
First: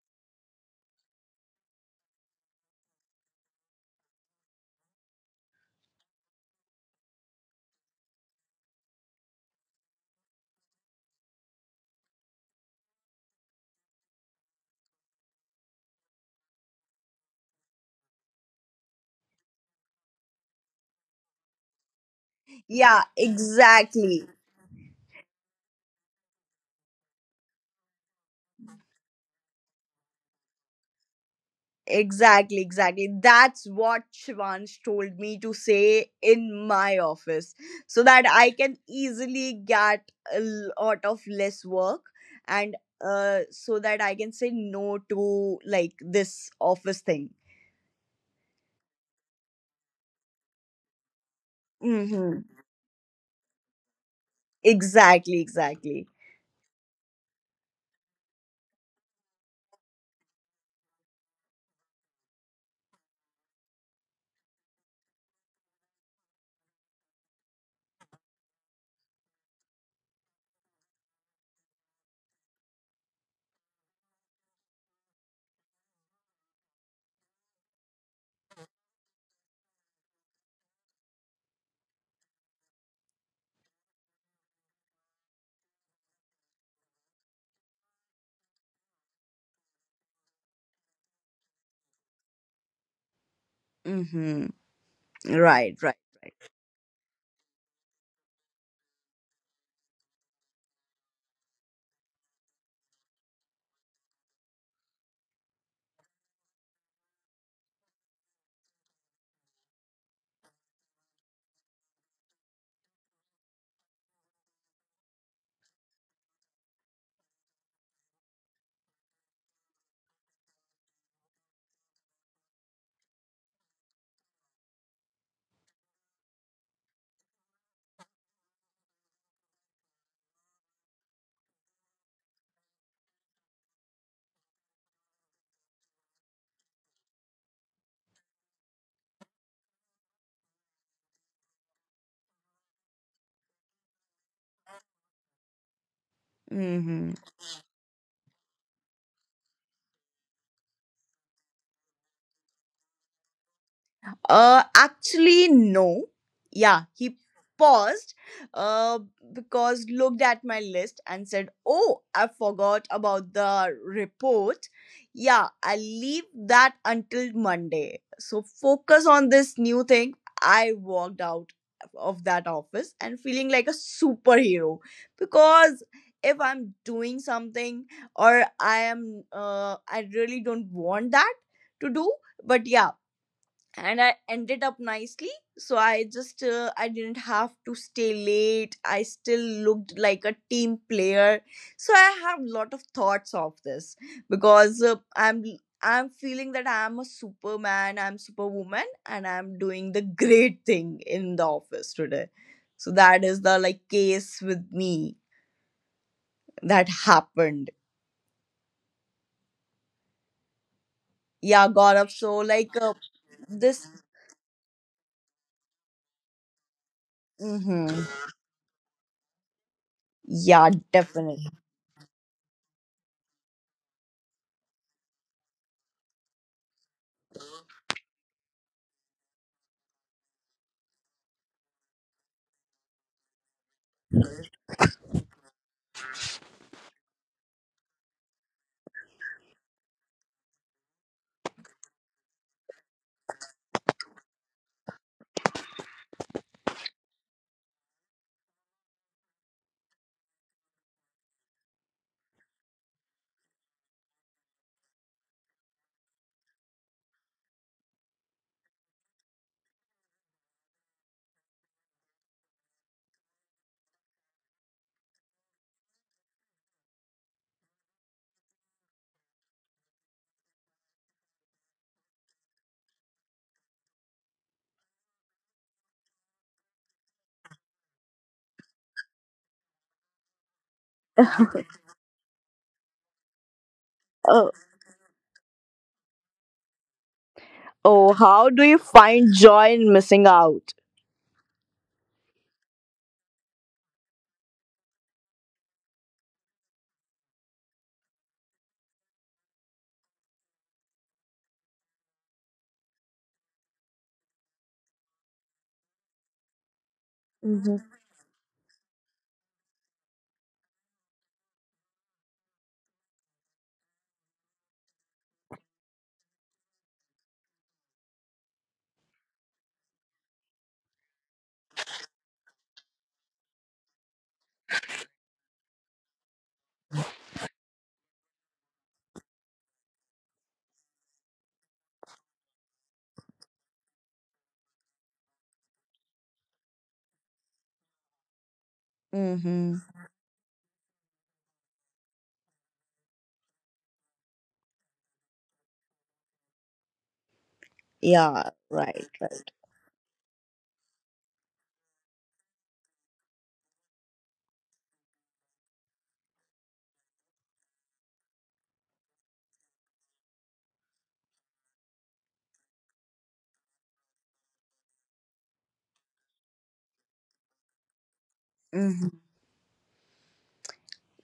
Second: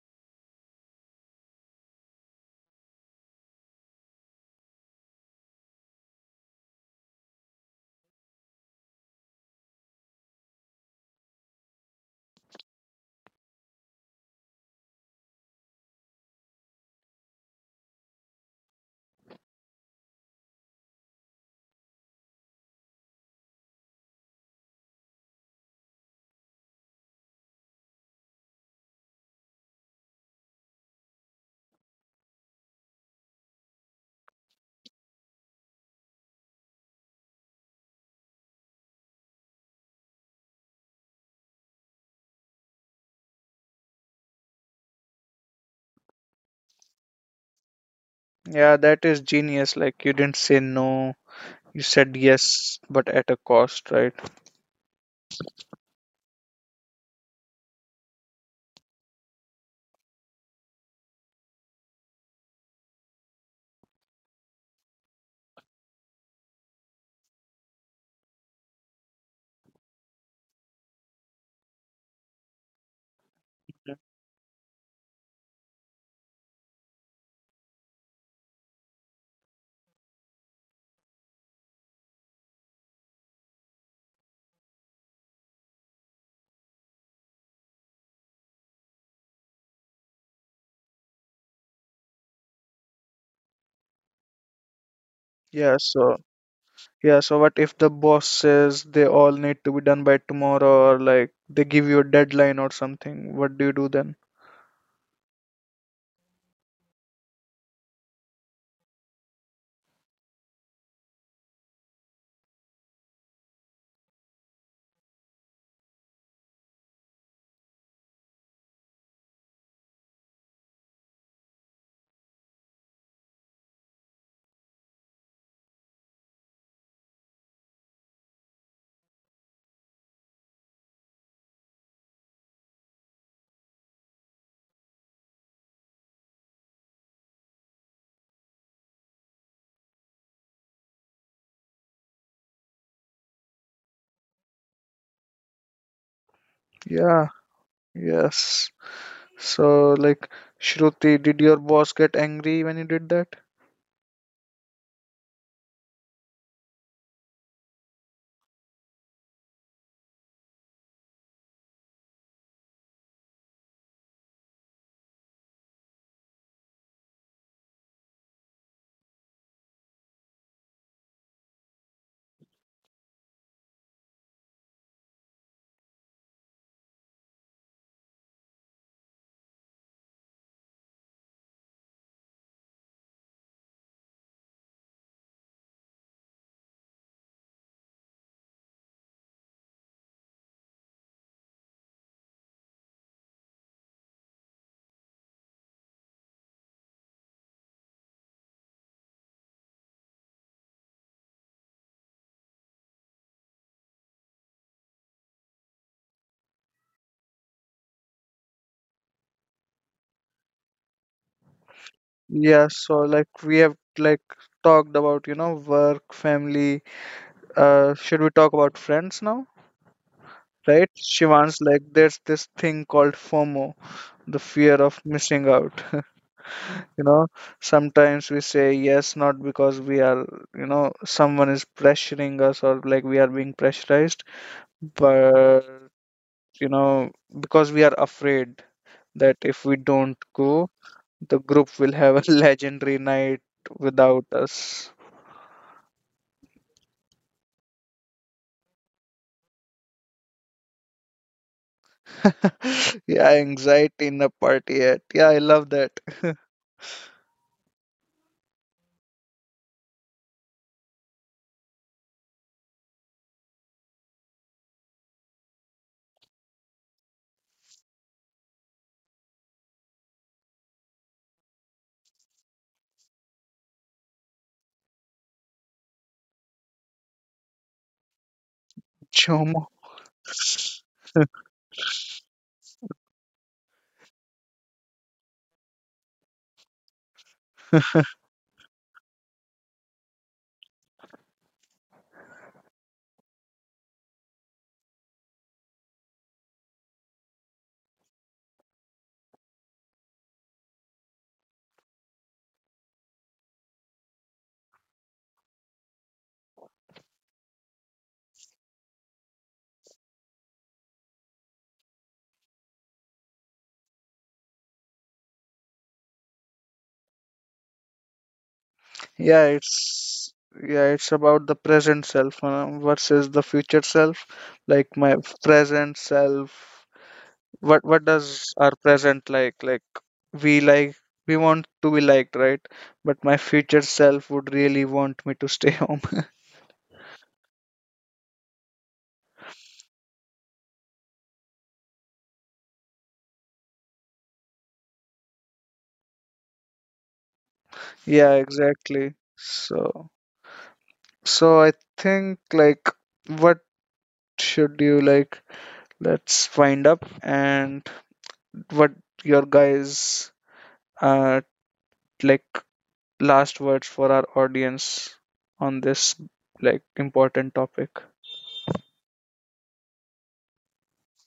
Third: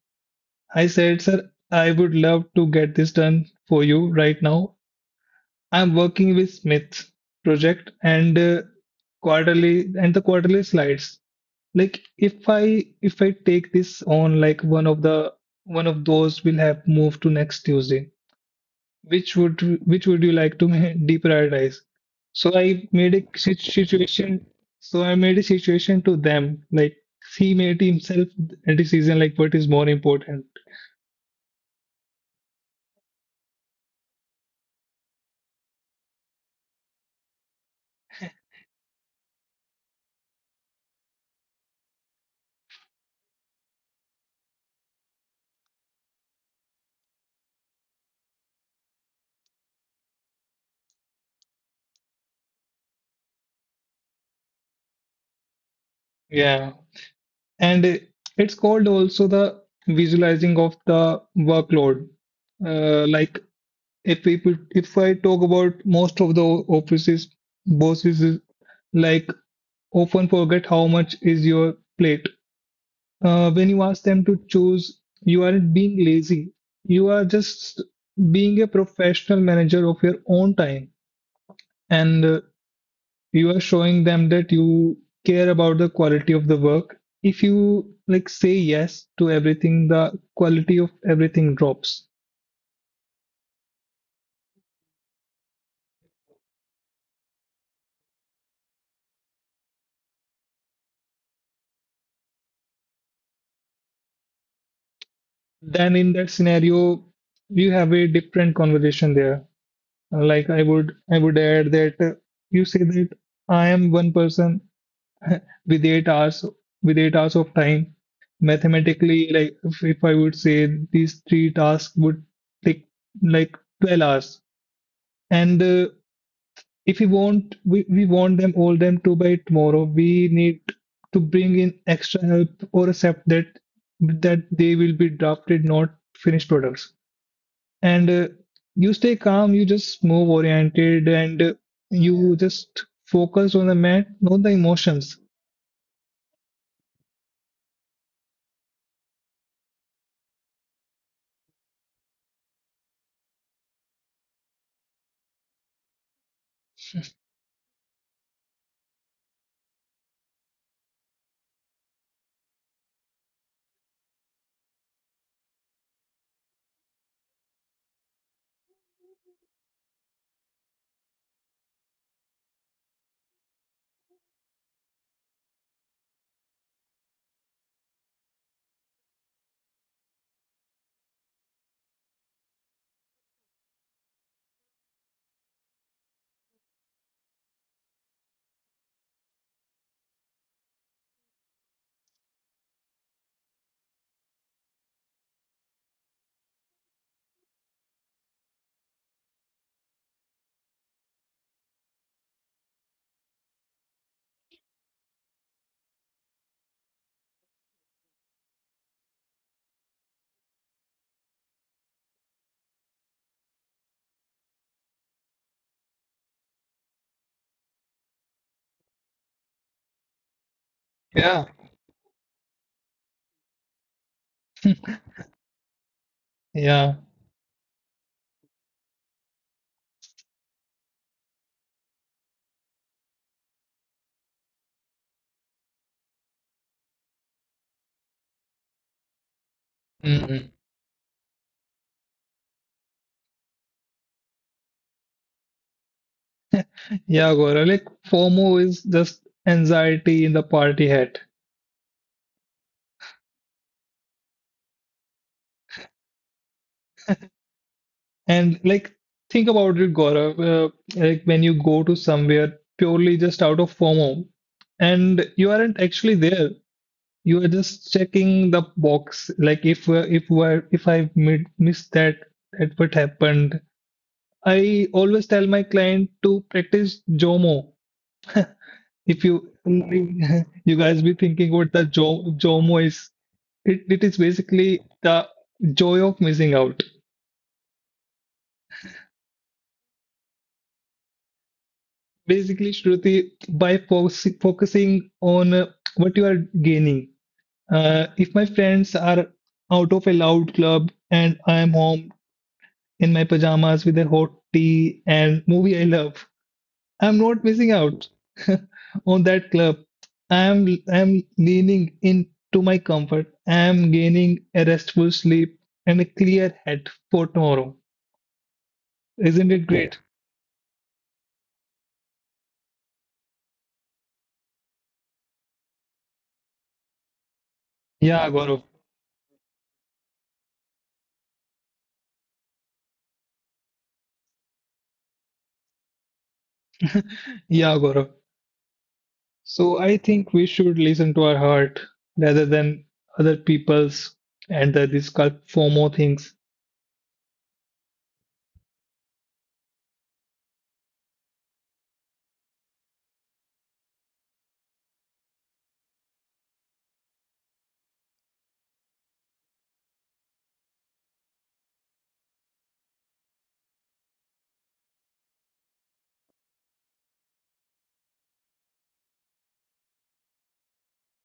S2: I said, "Sir, I would love to get this done for you right now. I'm working with Smith project and, quarterly, and the quarterly slides. Like, if I take this on, like, one of those will have moved to next Tuesday. Which would which would you like to deprioritize? so i
S3: Yeah.
S2: made a si-
S3: Exactly.
S2: situation so I made a situation to them, like, he made himself a decision, like, what is more important."
S3: Exactly, exactly. That's what Shivansh told me to say in my office, so that I can easily get a lot of less work, and so that I can say no to like this office thing.
S1: Yeah, that is genius. Like, you didn't say no, you said
S3: Mm-hmm.
S1: yes, but at a cost, right?
S3: Exactly, exactly.
S2: Yeah. And it's called also, the visualizing of the workload. Like, if we put- if I talk about most of the offices, bosses is, like, often forget how much is your plate. When you ask them to choose, you aren't being lazy. You are just being a professional manager of your own time. And you are showing them that you care about the quality of the work. If you, like, say yes to everything, the quality of everything drops.
S3: Mm-hmm.
S1: Yeah,
S3: Right, right.
S1: so Yeah, so what if the boss says they all need to be done by tomorrow, or like, they give you a deadline or something? What do you do then?
S2: Then in that scenario, you have a different conversation there. Like, I would add that you say that I am one person with eight hours with 8 hours of time. Mathematically, like, if I would say these three tasks would take, like, 12 hours. And if we want them, all them to by tomorrow, we need to bring in extra help or accept that they will be drafted, not finished products. And you stay calm, you just move oriented, and you just focus on the mat, not the emotions.
S3: Mm-hmm.
S1: Yeah, yes. So like, Shruti, did your boss get angry when you did that?
S3: Actually, no. Yeah, he paused uh, because looked at my list and said, "Oh, I forgot about the report. Yeah, I'll leave that until Monday. So focus on this new thing." I walked out of that office and feeling like a superhero, because if I'm doing something, or I am, I really don't want that to do. But yeah, and I ended up nicely, so I just I didn't have to stay late, I still looked like a team player. So I have lot of thoughts of this, because I'm feeling that I'm a superman, I'm superwoman, and I'm doing the great thing in the office today. So that is the like case with me that happened. Yeah, god of so
S1: Yeah,
S3: like
S1: so like, we have
S3: this
S1: talked about, you know, work, family.
S3: hmm.
S1: Should we talk about friends now?
S3: Yeah,
S1: Right?
S3: definitely.
S2: Yeah.
S1: Shivan's, like, there's this thing called FOMO, the fear of missing out.
S2: Yeah.
S1: You know, sometimes we say yes not because we are, you know, someone is pressuring us or like we are being pressurized, but, you know, because we are afraid that if we don't go,
S2: Hmm.
S1: the group will have a legendary night without us.
S2: Yeah, Gaurav, like, FOMO is just anxiety in the party hat.
S1: Yeah, anxiety in a party at, yeah, I love that.
S2: And, like, think about it, Gaurav. Like, when you go to somewhere purely just out of FOMO, and you aren't actually there, you are just checking the box, like, if I missed that, what happened. I always tell my client to practice Jomo. If you
S1: Jomo.
S2: you guys be thinking what the Jomo is, it is basically the joy of missing out.
S3: Oh, how do you find joy in missing out?
S2: Basically, Shruti, by focusing on what you are gaining. If my friends are out of a loud club and I am home in my pajamas with a hot tea and movie I love, I'm not missing
S3: Mm-hmm.
S2: out on that club. I'm leaning into my comfort. I'm gaining a restful sleep and a clear head for tomorrow.
S1: yeah
S2: Isn't it, yeah, great?
S1: it's yeah, it's about the present self, versus the future self. Like my present self What
S2: Yeah,
S1: does
S2: Gaurav.
S1: our present, we, like, we want to be liked, right? But my future self would really want me to stay home.
S2: Yeah, Gaurav.
S3: Mm-hmm.
S2: So I think we should listen to our heart rather than other people's, and these kind of FOMO things.
S1: Yeah,
S3: Yeah, right.
S1: exactly.
S3: Right.
S1: So, so I think, like, what should you, like, let's wind up. And what your guys, uh like, last words for our audience on this, like, important topic.
S3: Mhm.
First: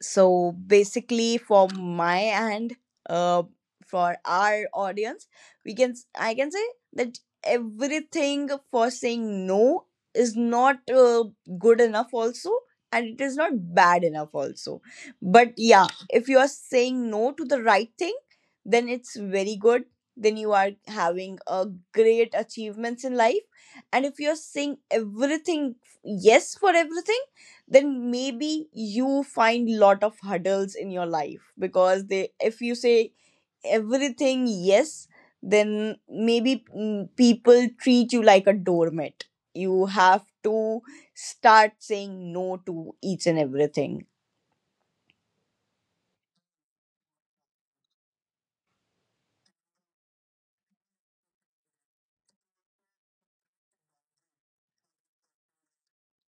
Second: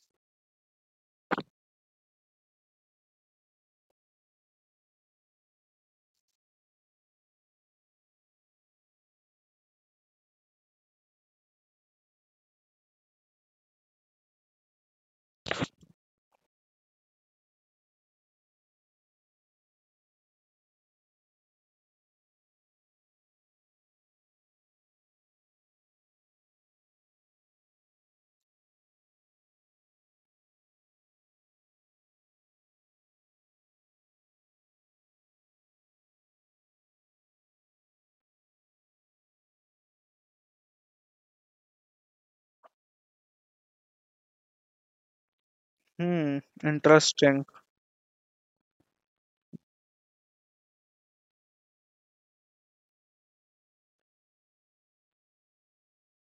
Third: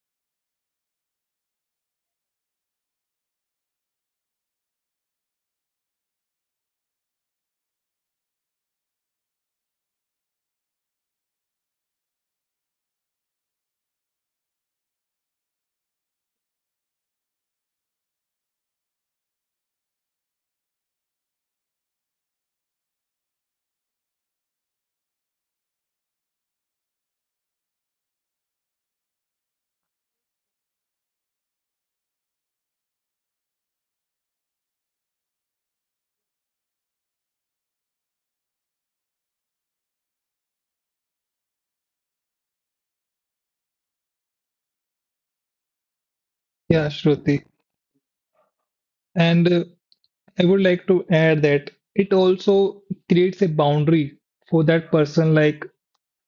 S3: So basically for my end, uh for our audience, we can I can say that everything for saying no is not good enough also, and it is not bad enough also. But yeah, if you are saying no to the right thing, then it's very good. Then you are having a great achievements in life. And if you're saying everything, yes for everything, then maybe you find lot of hurdles in your life, because they, if you say everything yes, then maybe mm, people treat you like a doormat. You have to start saying no to each and everything.
S1: Hmm,
S2: Yeah,
S1: interesting.
S2: Shruti. And I would like to add that it also creates a boundary for that person, like,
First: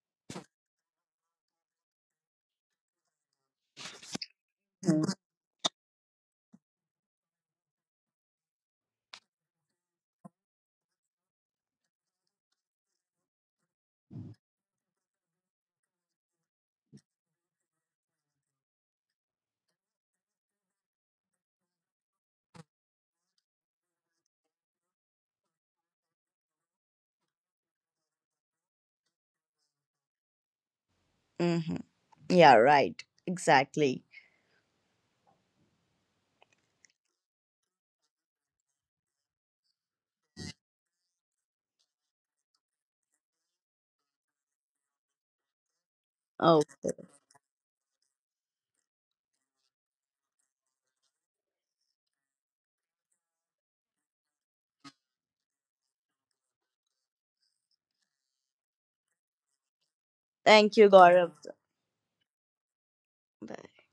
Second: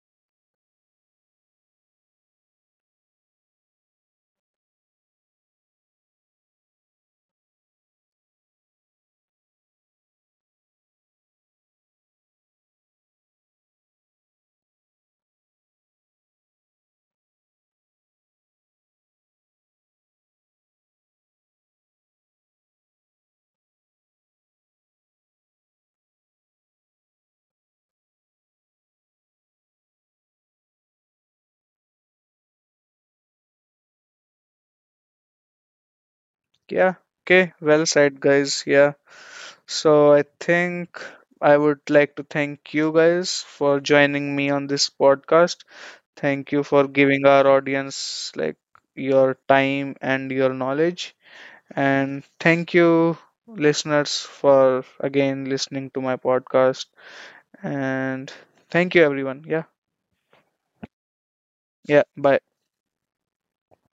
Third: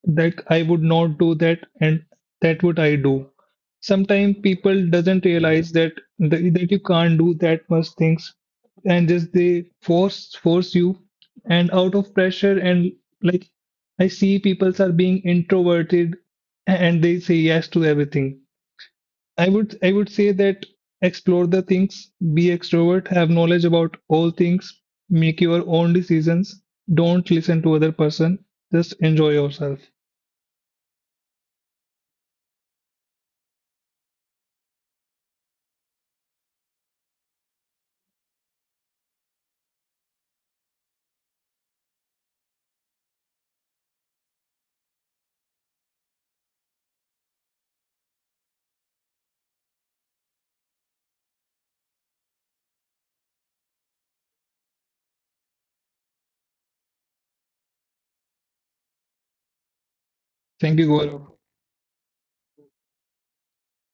S2: that I would not do that, and that would I do. Sometimes people doesn't realize that that you can't do that much things, and just they force you, and out of pressure, and, like, I see people are being introverted and they say yes to everything. I would say that, explore the things, be extrovert, have knowledge about all things, make your own decisions, don't listen to other person, just enjoy yourself.
S3: Mm-hmm. Yeah, right, exactly.
S1: Yeah, okay, well said, guys. Yeah, so I think I would like to thank you guys for joining me on this podcast. Thank you for
S3: Okay,
S1: giving our audience, like, your time and your knowledge. And thank you, listeners, for again listening to my podcast. And thank you, everyone. Yeah,
S3: thank
S2: Thank you,
S3: you, Gaurav.
S2: Gaurav.
S1: yeah, bye.
S3: Bye.